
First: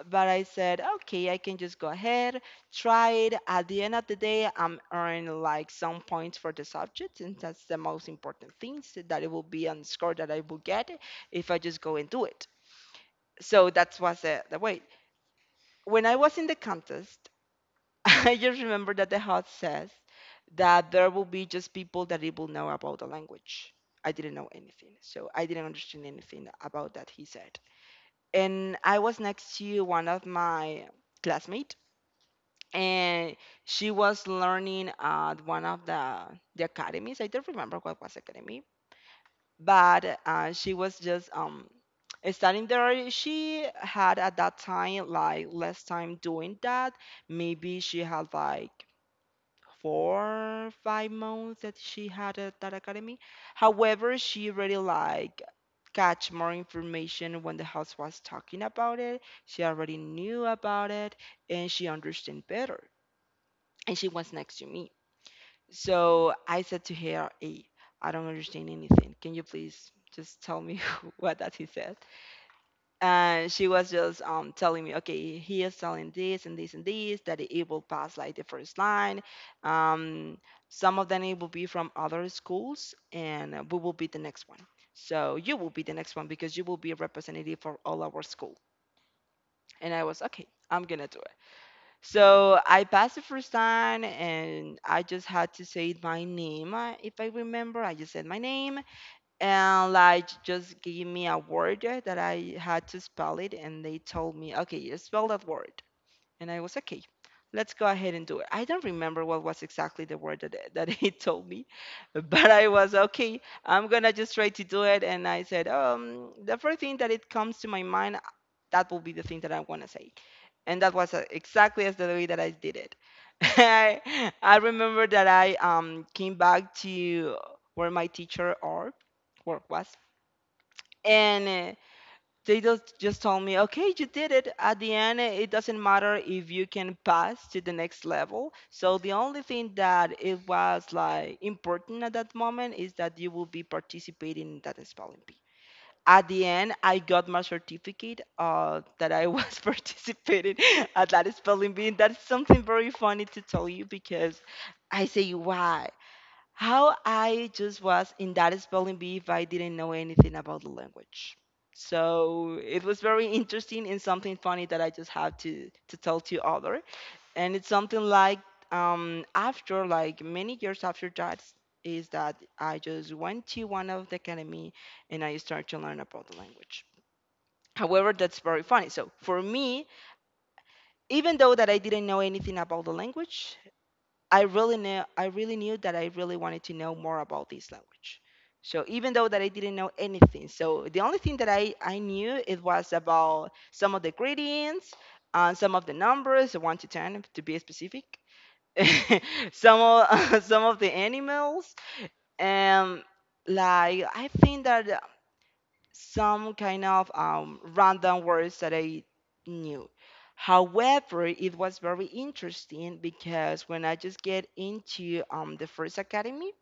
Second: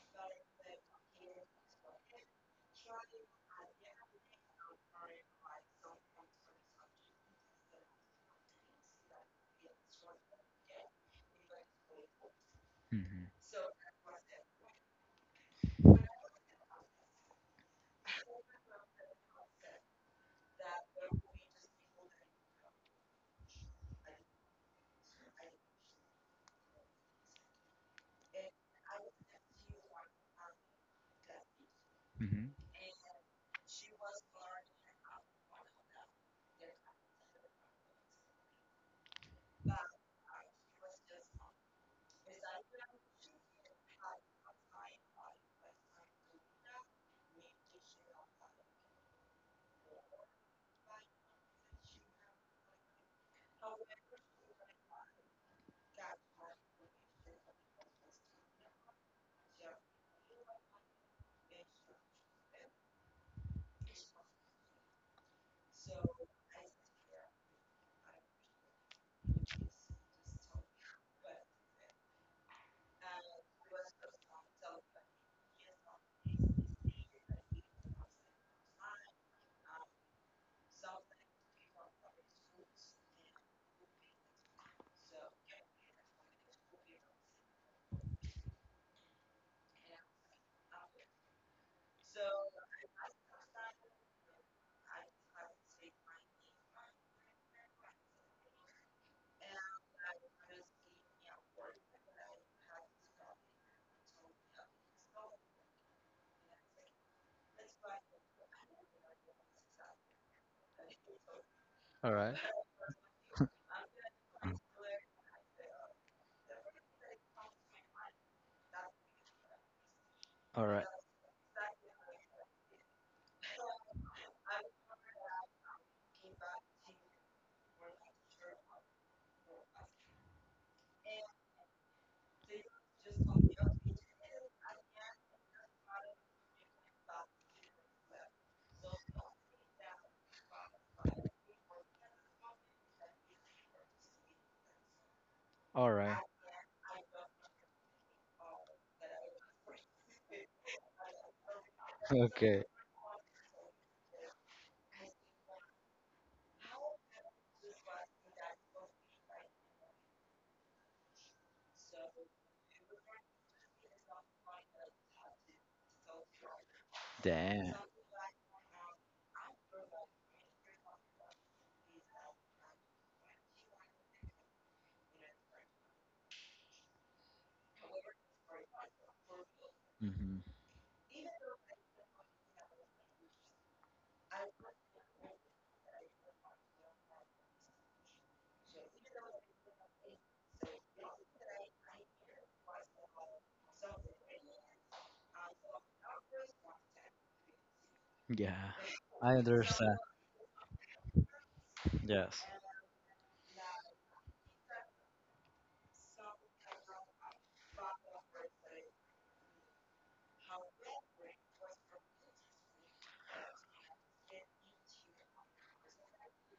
[SPEAKER 1] But I said, okay, I can just go ahead, try it. At the end of the day, I'm earning like some points for the subject, and that's the most important thing, so that it will be on the score that I will get if I just go and do it.
[SPEAKER 2] Mm-hmm.
[SPEAKER 1] So that was the way. When I was in the contest, <laughs> I just remember that the host says that there will be just people that it will know about the language. I didn't know anything, so I didn't understand anything about that he said, and I was next to one of my classmates,
[SPEAKER 2] Mm-hmm.
[SPEAKER 1] and she was learning at one of the academies. I don't remember what was academy, but she was just studying there. She had at that time like less time doing that. Maybe she had like four, 5 months that she had at that academy. However, she really like catch more information when the house was talking about it. She already knew about it and she understood better. And she was next to me. So I said to her, "Hey, I don't understand anything. Can you please just tell me <laughs> what that he said?" And she was just telling me, okay, he is telling this and this and this that it will pass like the first line. Um, some of them it will be from other schools, and we will be the next one. So you will be the next one because you will be a representative for all our school. And I was okay, I'm gonna do it. So I passed the first time, and I just had to say my name. If I remember, I just said my name, and like just gave me a word that I had to spell it, and they told me, okay, you spell that word. And I was okay. Let's go ahead and do it. I don't remember what was exactly the word that <laughs> that he told me,
[SPEAKER 2] Right.
[SPEAKER 1] but I was okay, I'm gonna just try
[SPEAKER 2] Uh,
[SPEAKER 1] to do it. And I said, the first thing that it comes to my mind, that will be the thing that I wanna say.
[SPEAKER 2] All
[SPEAKER 1] And
[SPEAKER 2] right.
[SPEAKER 1] that was exactly as the way that I did it. <laughs> I remember that I came back to where my teacher or work was, and they just told me, okay, you did it. At the end, it doesn't matter if you can pass to the next level. So the only thing that it was like important at that moment is that you will be participating in that spelling bee.
[SPEAKER 2] All right.
[SPEAKER 1] At the end, I got my certificate that I was <laughs> participating at that spelling bee. That's something
[SPEAKER 2] Okay.
[SPEAKER 1] very funny to tell you because I say, why? How I just was in that spelling bee if I didn't know anything about the language. So it was very interesting and something funny that I just have to tell to other. And it's
[SPEAKER 2] Damn.
[SPEAKER 1] something like after like many years after that is that I just went to one of the academy and I started to learn about the language. However, that's very funny. So for me,
[SPEAKER 2] Hmm.
[SPEAKER 1] even though that I didn't know anything about the language, I really knew that I really wanted to know more about this language. So even though that I didn't know anything, so the only thing that I knew it was about some of the gradients, some of the numbers, one to ten to be specific,
[SPEAKER 2] Yeah,
[SPEAKER 1] <laughs>
[SPEAKER 2] I
[SPEAKER 1] some
[SPEAKER 2] understand.
[SPEAKER 1] of <laughs> some of the animals,
[SPEAKER 2] Yes.
[SPEAKER 1] and like I think that some kind of random words that I knew. However, it was very interesting because when I just get into the first academy,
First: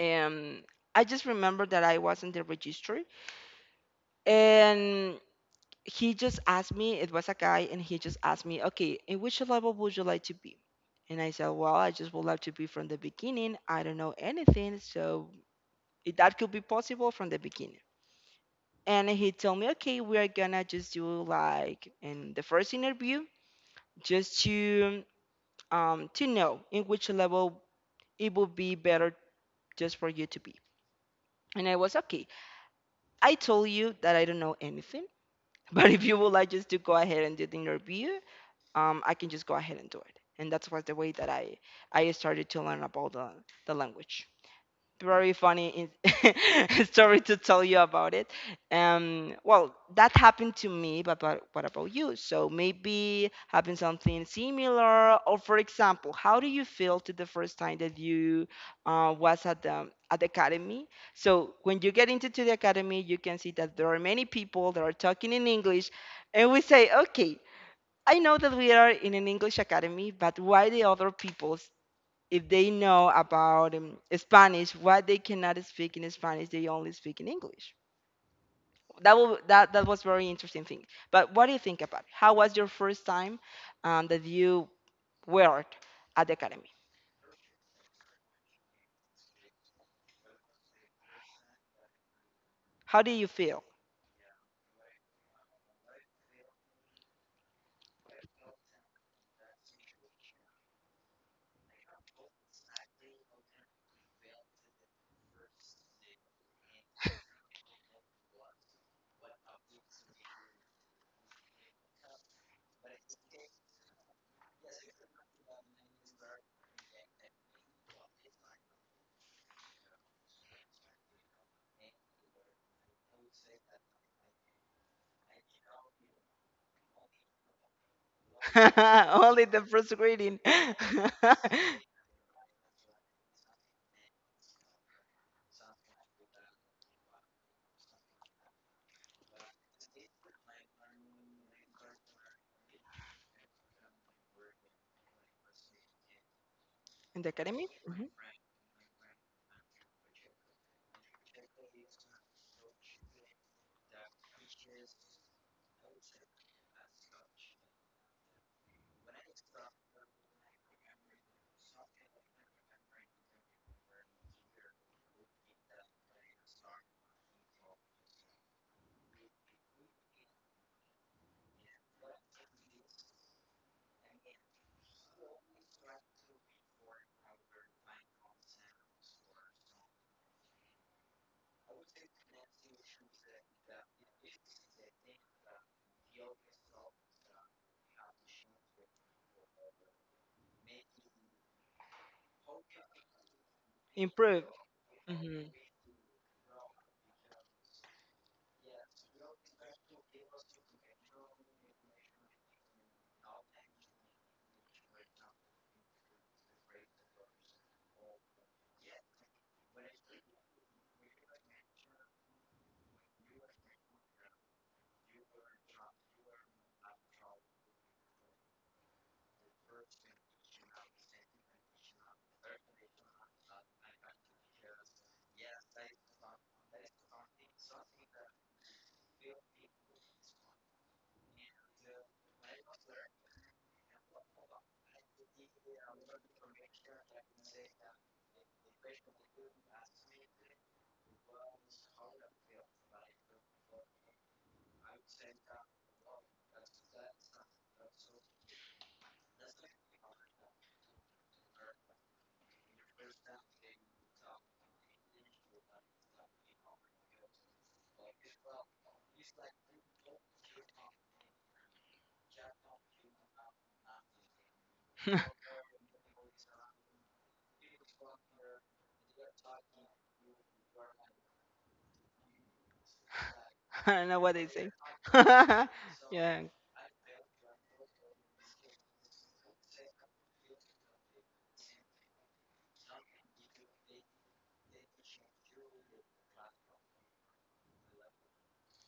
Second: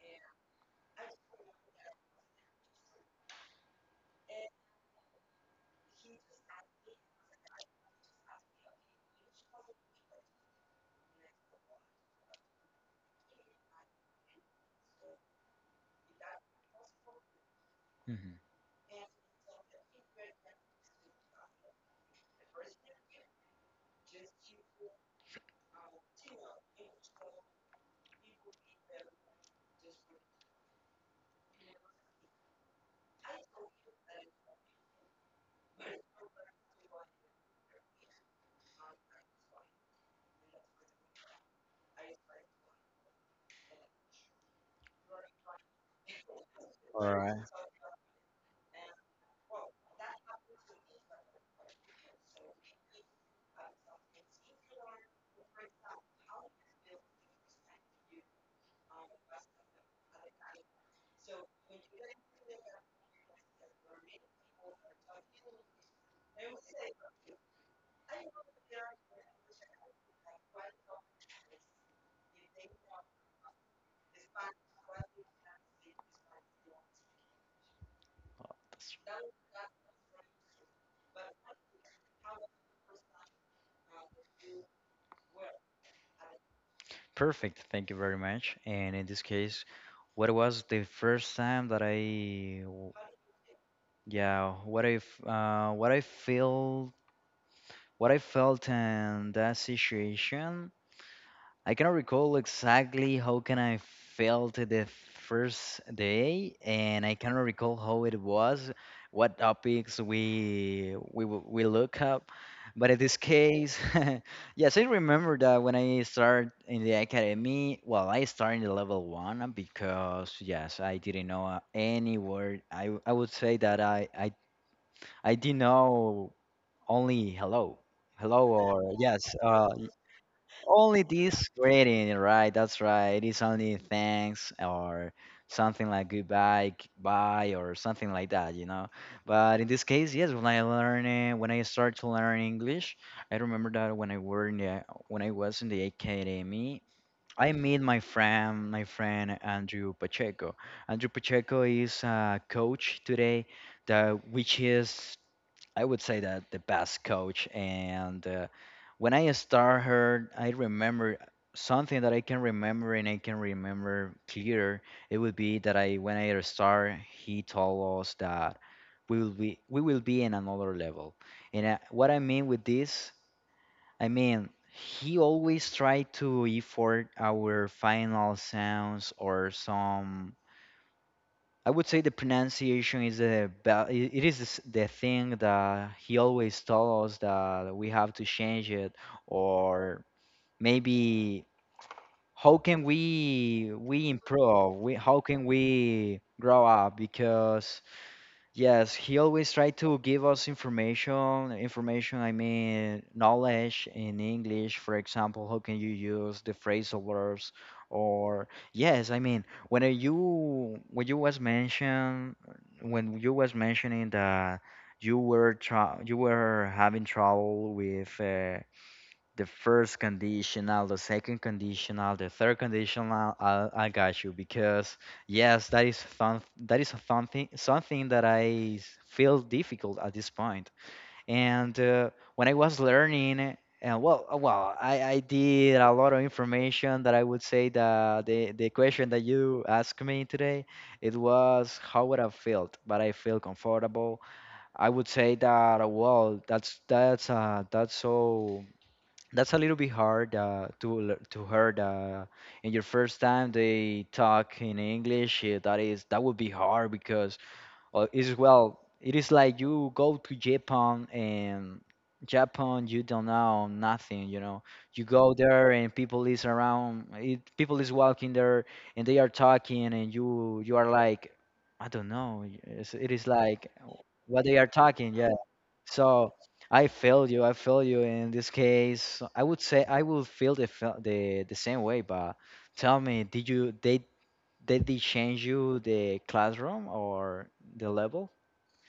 [SPEAKER 1] um, I just remember that I was in the registry, and he just asked me, it was a guy, and he just asked me, okay, in which level would you like to be? And I said, well, I just would like to be from the beginning. I don't know anything, so that could be possible from the beginning.
[SPEAKER 2] Mhm.
[SPEAKER 1] And he told me, okay, we're gonna just do like in the first interview, just to know in which level it would be better just for you to be. And I was okay. I told you that I don't know anything, <laughs> but if you would like just to go ahead and do the interview, I can just go ahead and do it. And that was the way that I started to learn about the language. Very funny <laughs>
[SPEAKER 2] All
[SPEAKER 1] story to
[SPEAKER 2] right.
[SPEAKER 1] tell you about it. Well, that happened to me, but, what about you? So maybe having something similar, or for example, how do you feel to the first time that you was at the academy? So when you get into to the academy, you can see that there are many people that are talking in English, and we say, okay. I know that we are in an English academy, but why the other people if they know about Spanish, what they cannot speak in Spanish, they only speak in English. That will, that that was very interesting thing. But what do you think about it? How was your first time that you worked at the academy?
[SPEAKER 2] Perfect. Thank you very much. And in this case, what was the first time that
[SPEAKER 1] How do you feel?
[SPEAKER 2] yeah, what I felt in that situation? I cannot recall exactly how can I felt the first day, and I cannot recall how it was, what topics we look up. But in this case, <laughs> yes, I remember that when I started in the academy, well, I started in the level one because yes, I didn't know any word. I would say that I did know only hello, hello or
[SPEAKER 1] <laughs>
[SPEAKER 2] yes,
[SPEAKER 1] Only the first greeting. <laughs>
[SPEAKER 2] only this greeting, right? That's right. It is only thanks or something like goodbye, bye, or something like that, you know. But in this case, yes, when I learn it, when I start to learn English, I remember that when I was in the academy,
[SPEAKER 1] In the
[SPEAKER 2] I
[SPEAKER 1] academy.
[SPEAKER 2] meet
[SPEAKER 1] Mhm.
[SPEAKER 2] my friend Andrew Pacheco. Andrew Pacheco is a coach today, that which is, I would say, that the best coach. And when I start her, I remember something that I can remember and I can remember clear. It would be that I when I start, he told us that we will be in another level. And what I mean with this, I mean he always tried to effort our final sounds or some, I would say the pronunciation is it is the thing that he always told us that we have to change it, or maybe
[SPEAKER 1] Improve.
[SPEAKER 2] how can
[SPEAKER 1] Mhm.
[SPEAKER 2] we grow up because. Yes, he always tried to give us information, information, I mean, knowledge in English. For example, how can you use the phrasal verbs? Or yes, I mean, when you was mentioning that you were having trouble with the first conditional, the second conditional, the third conditional. I got you because yes, that is fun. That is a fun thing, something that I feel difficult at this point. And when I was learning, and well, well, I did a lot of information that I would say that the question that you asked me today, it was how would I felt, but I feel comfortable. I would say that well, that's a little bit hard to to heard in your first time they talk in English. That is, that would be hard because it's, well, it is like you go to Japan, and Japan you don't know nothing, you know, you go
[SPEAKER 1] <laughs>
[SPEAKER 2] there and people is around it, people is walking there, and they are talking, and you are like I don't know, it is like
[SPEAKER 1] <laughs> I don't know what
[SPEAKER 2] what
[SPEAKER 1] they
[SPEAKER 2] they are
[SPEAKER 1] say.
[SPEAKER 2] talking, yeah.
[SPEAKER 1] <laughs>
[SPEAKER 2] So
[SPEAKER 1] Yeah.
[SPEAKER 2] I feel you. I feel you in this case. I would say I will feel the fe- the same way. But tell me, did you they did change you the classroom or the level?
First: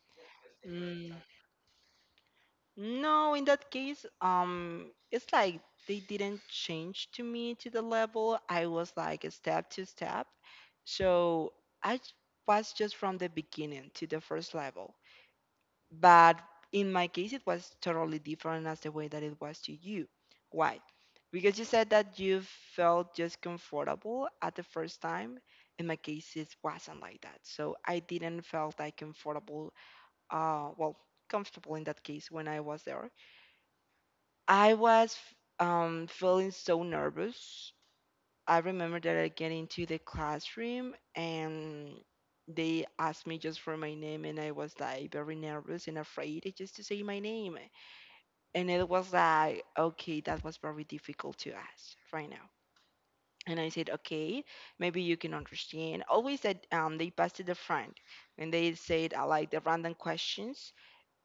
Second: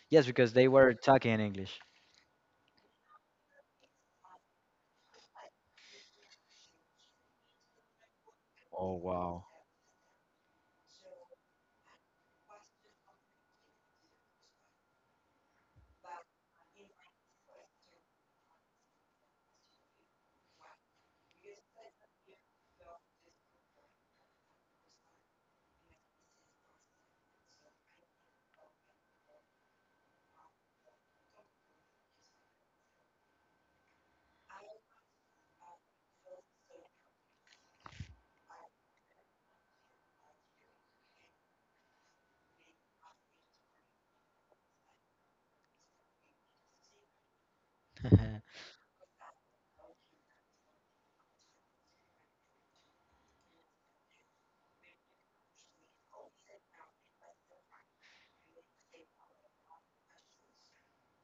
[SPEAKER 2] Yes, because they were
[SPEAKER 1] Mm,
[SPEAKER 2] talking in English.
[SPEAKER 1] no, in that case, it's like they didn't change to me to the level. I was like a step to step. So I j- was just from the beginning to the first level. But in my case, it was totally different as the way that it was to you. Why? Because you said that you felt just comfortable at the first time. In my case, it wasn't like that. So I didn't felt like comfortable, well, comfortable in that case when I was there. I was feeling so nervous. I remember that I get into the classroom and they asked me just for my name, and I was like very nervous and afraid just to say my name.
[SPEAKER 2] <laughs>
[SPEAKER 1] And it was like, okay, that was very difficult to ask right now. And I said, okay, maybe you can understand. Always that they passed to the front and they said like the random questions.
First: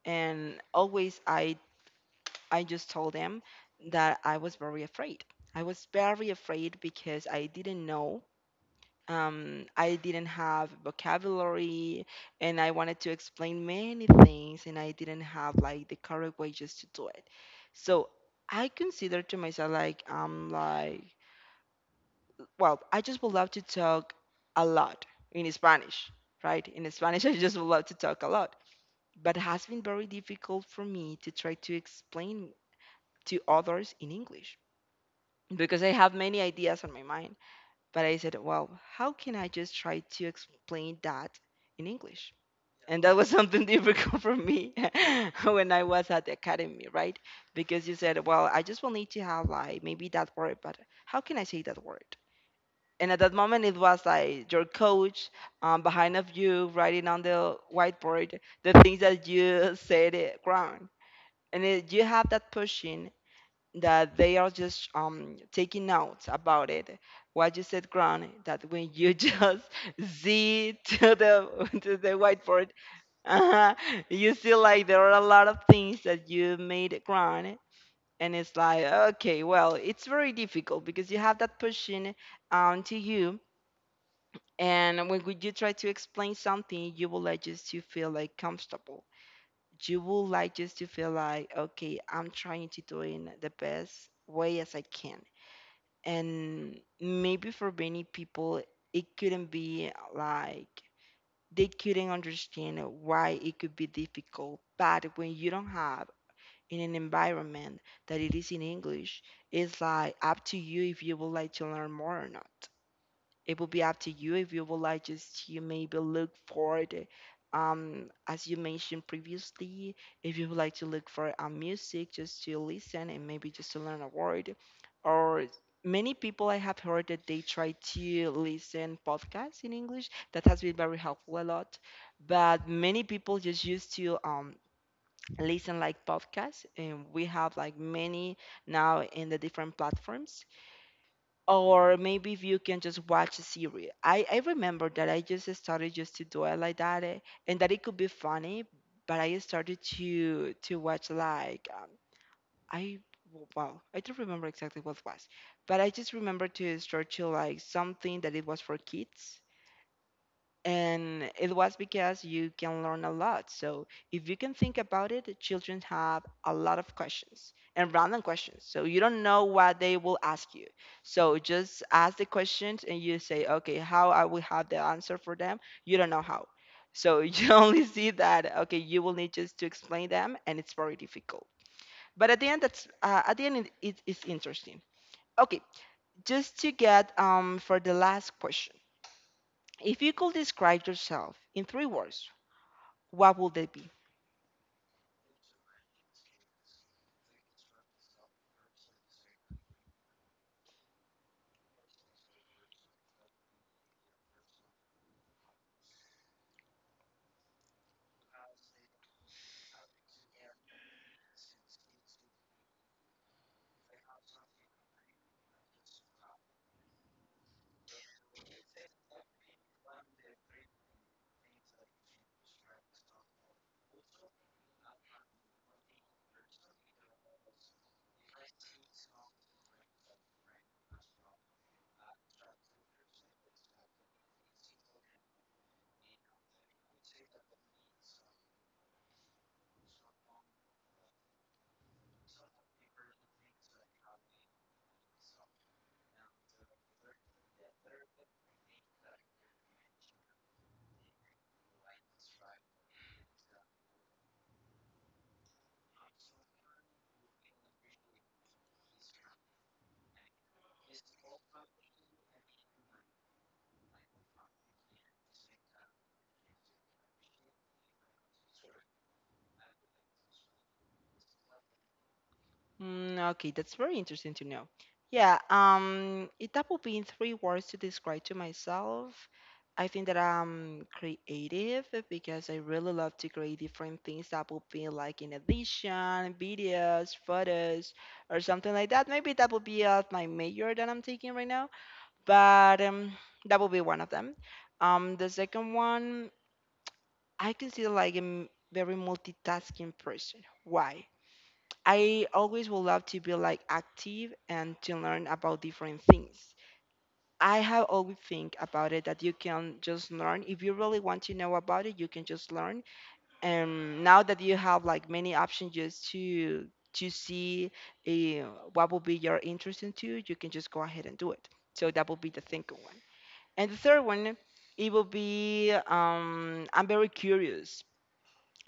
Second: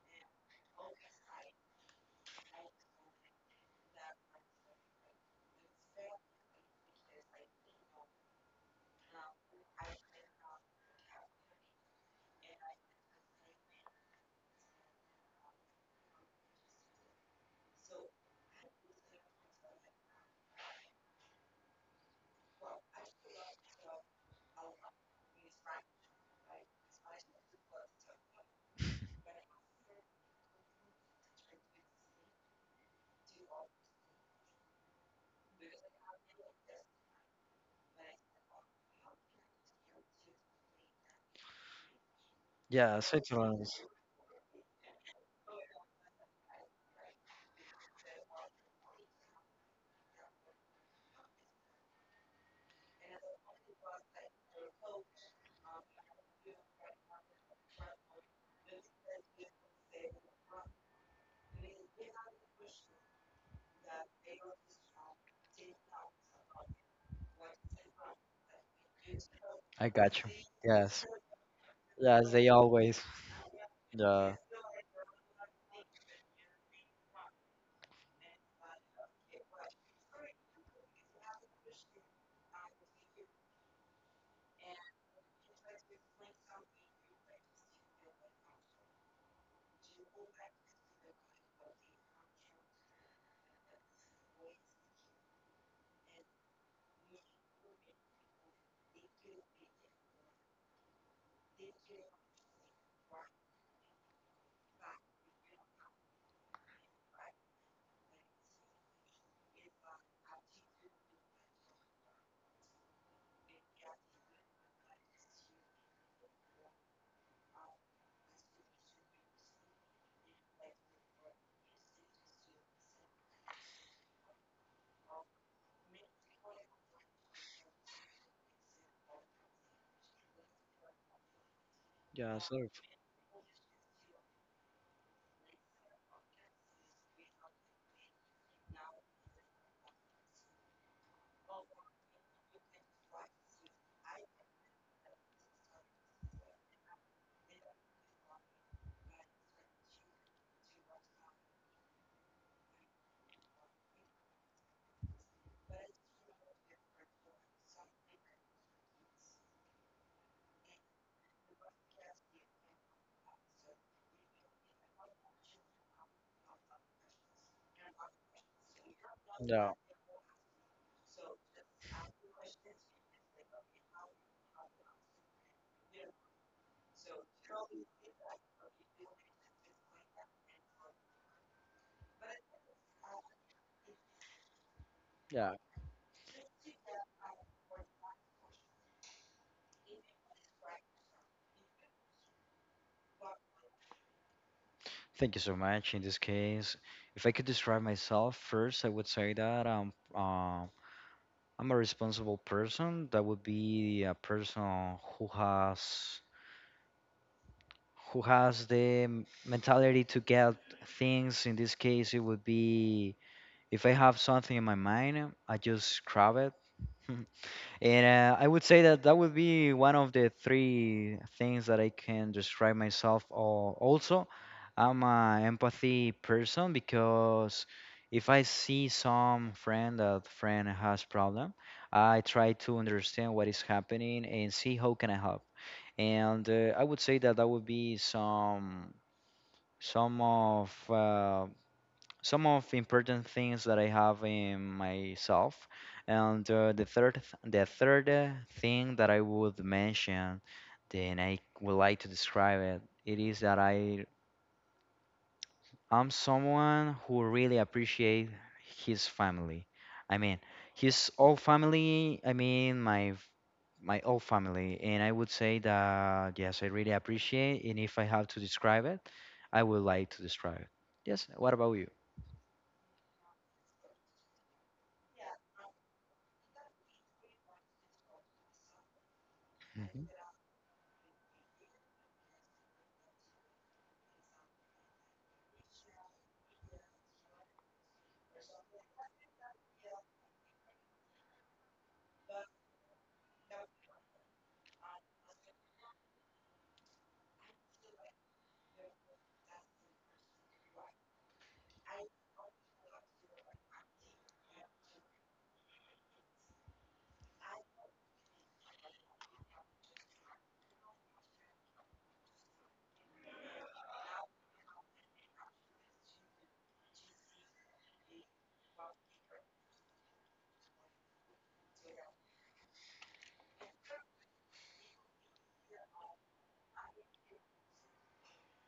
[SPEAKER 1] And always I just told them that I was very afraid. I was very afraid because I didn't know I didn't have vocabulary, and I wanted to explain many things and I didn't have like the correct way just to do it. So I consider to myself like I'm like, well, I just would love to talk a lot in Spanish, right? In Spanish <laughs> I just would love to talk a lot. But it has been very difficult for me to try to explain to others in English because I have many ideas on my mind. But I said, well, how can I just try to explain that in English?
[SPEAKER 2] Yeah,
[SPEAKER 1] And that was <laughs> something
[SPEAKER 2] Switzerland.
[SPEAKER 1] difficult for me <laughs> when I was at the academy, right? Because you said, well, I just will need to have like maybe that word, but how can I say that word? And at that moment, it was like your coach behind of you writing on the whiteboard the things that you said it wrong. And you have that pushing that they are just taking notes about it. What you said, Grant, that when you just
[SPEAKER 2] I
[SPEAKER 1] <laughs>
[SPEAKER 2] got you.
[SPEAKER 1] see
[SPEAKER 2] Yes,
[SPEAKER 1] to the <laughs> to the
[SPEAKER 2] yes, they
[SPEAKER 1] whiteboard,
[SPEAKER 2] always.
[SPEAKER 1] uh
[SPEAKER 2] Yeah,
[SPEAKER 1] you see like there are a lot of things that you made, Grant, and it's like, okay, well, it's very difficult because you have that pushing to you, and when you try to explain something, you would like just to feel like comfortable. You would like just to feel like, okay, I'm trying to do it in the best way as I can. And maybe for many people, it couldn't be like they couldn't understand why it could be difficult. But when you don't have in an environment that it is in English, it's like up to you if you would like to learn more or not. It will be up to you if you would like just to maybe look for the as you mentioned previously, if you would like to look for music just to listen and maybe just to learn a word. Or many people I have heard that they try to listen podcasts in English, that has been very helpful a lot.
[SPEAKER 2] yeah,
[SPEAKER 1] But
[SPEAKER 2] sort
[SPEAKER 1] many people just used to listen like podcasts, and we have like many now in the different platforms, or maybe if you can just watch a series. I remember that I just started just to do it like that, and that it could be funny, but I started to watch like I well, I don't remember exactly what it was, but I just remember to start to like something that it was for kids, and it was because you can learn a lot. So if you can think about it, the children have a lot of questions and random questions. So you don't know
[SPEAKER 2] of.
[SPEAKER 1] what they will ask you. So just ask the questions and you say, okay, how I will have the answer for them. You don't know how. So <laughs> you only see that okay, you will need just to explain them, and it's very difficult. But at the end, that's at the end, it's interesting.
[SPEAKER 2] Yeah.
[SPEAKER 1] Okay, just to get for the last question, if you could describe yourself in three words, what will that be?
[SPEAKER 2] Thank you so much. In this case, if I could describe myself first, I would say that I'm a responsible person. That would be a person who has the mentality to get things. In this case, it would be if I have something in my mind, I just grab it. <laughs> And I would say that that would be one of the three things that I can describe myself. Or also, I'm a empathy person because if I see some friend that friend has problem, I try to understand what is happening and see how can I help. And I would say that that would be some of uh, some of important things that I have in myself. And the third thing that I would mention, then I would like to describe it. It is that I am someone who really appreciate his family. I mean, his old family. I mean, my old family, and I would say that yes, I really appreciate. And if I have to describe it, I would like to describe it. Yes. What about you?
[SPEAKER 1] Mm, okay, that's very interesting to know. Yeah, if that would be in three words to describe to myself, I
[SPEAKER 2] Mhm.
[SPEAKER 1] think that I'm creative because I really love to create different things that would be like in addition, videos, photos, or something like that. Maybe that would be my major that I'm taking right now, but that would be one of them. The second one, I consider like a very multitasking person. Why? I always would love to be like active and to learn about different things. I have always think about it that you can just learn. If you really want to know about it, you can just learn. And now that you have like many options just to see eh, what will be your interest into, you can just go ahead and do it. So that will be the second one. And the third one, it will be I'm very curious,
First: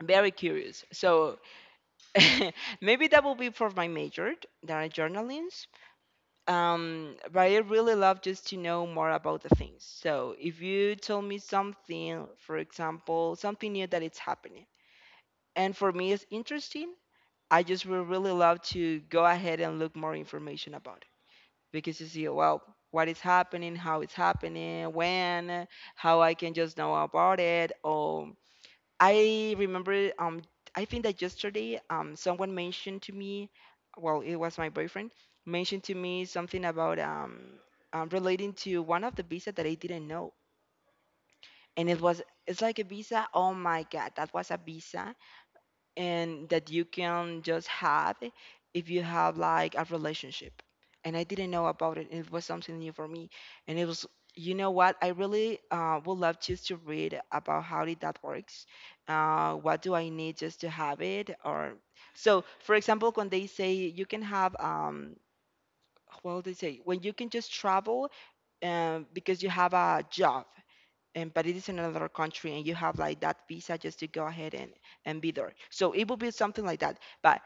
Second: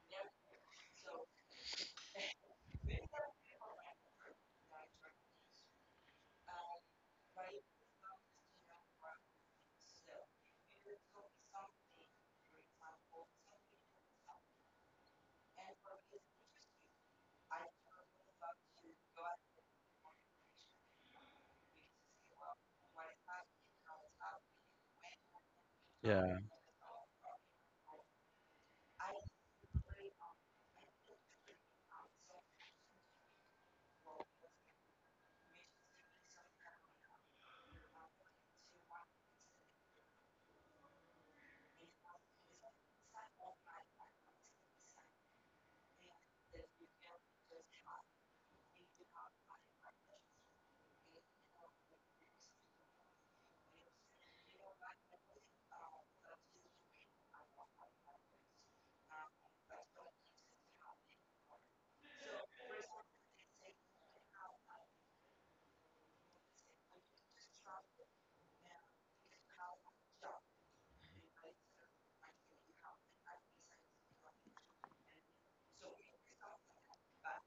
[SPEAKER 1] very curious. So <laughs> maybe that will be for my major, that are journalism. But I really love just to know more about the things. So if you tell me something, for example, something new that it's happening, and for me it's interesting, I just will really love to go ahead and look more information about it because you see, well, what is happening, how it's happening, when, how I
[SPEAKER 2] Yeah.
[SPEAKER 1] can just know about it, or. I remember I think that yesterday someone mentioned to me, well it was my boyfriend mentioned to me something about relating to one of the visa that I didn't know. And it was it's like a visa. Oh my god, that was a visa and that you can just have if you have like a relationship. And I didn't know about it. It was something new for me. And it was, you know what? I really would love just to read about how did that works. What do I need just to have it? Or so, for example, when they say you can have what do they say? When you can just travel because you have a job and but it is in another country and you have like that visa just to go ahead and be there, so it will be something like that. But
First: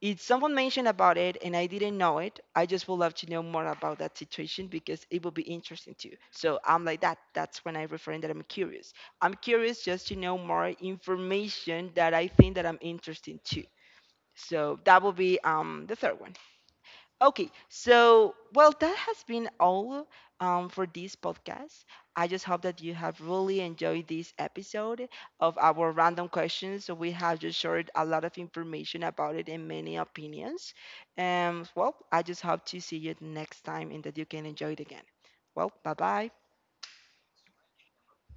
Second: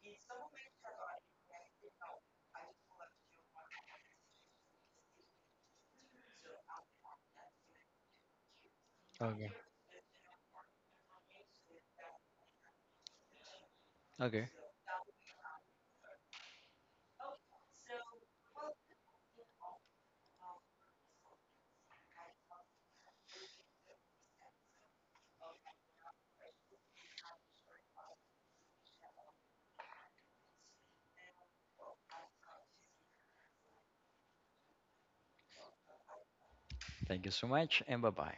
[SPEAKER 1] if someone mentioned about it and I didn't know it, I just would love to know more about that situation because it will be interesting too. So I'm like that, that's when I referring that I'm curious, I'm
[SPEAKER 2] Okay.
[SPEAKER 1] curious just to know more information that I think that I'm interested to.
[SPEAKER 2] Okay.
[SPEAKER 1] So that will be the third one. Okay, so well, that has been all, for this podcast. I just hope that you have really enjoyed this episode of our random questions. So we have just shared a lot of information about it and many opinions. And well, I just hope to see you next time and that you can enjoy it again. Well, bye bye.
[SPEAKER 2] Thank you so much and bye bye.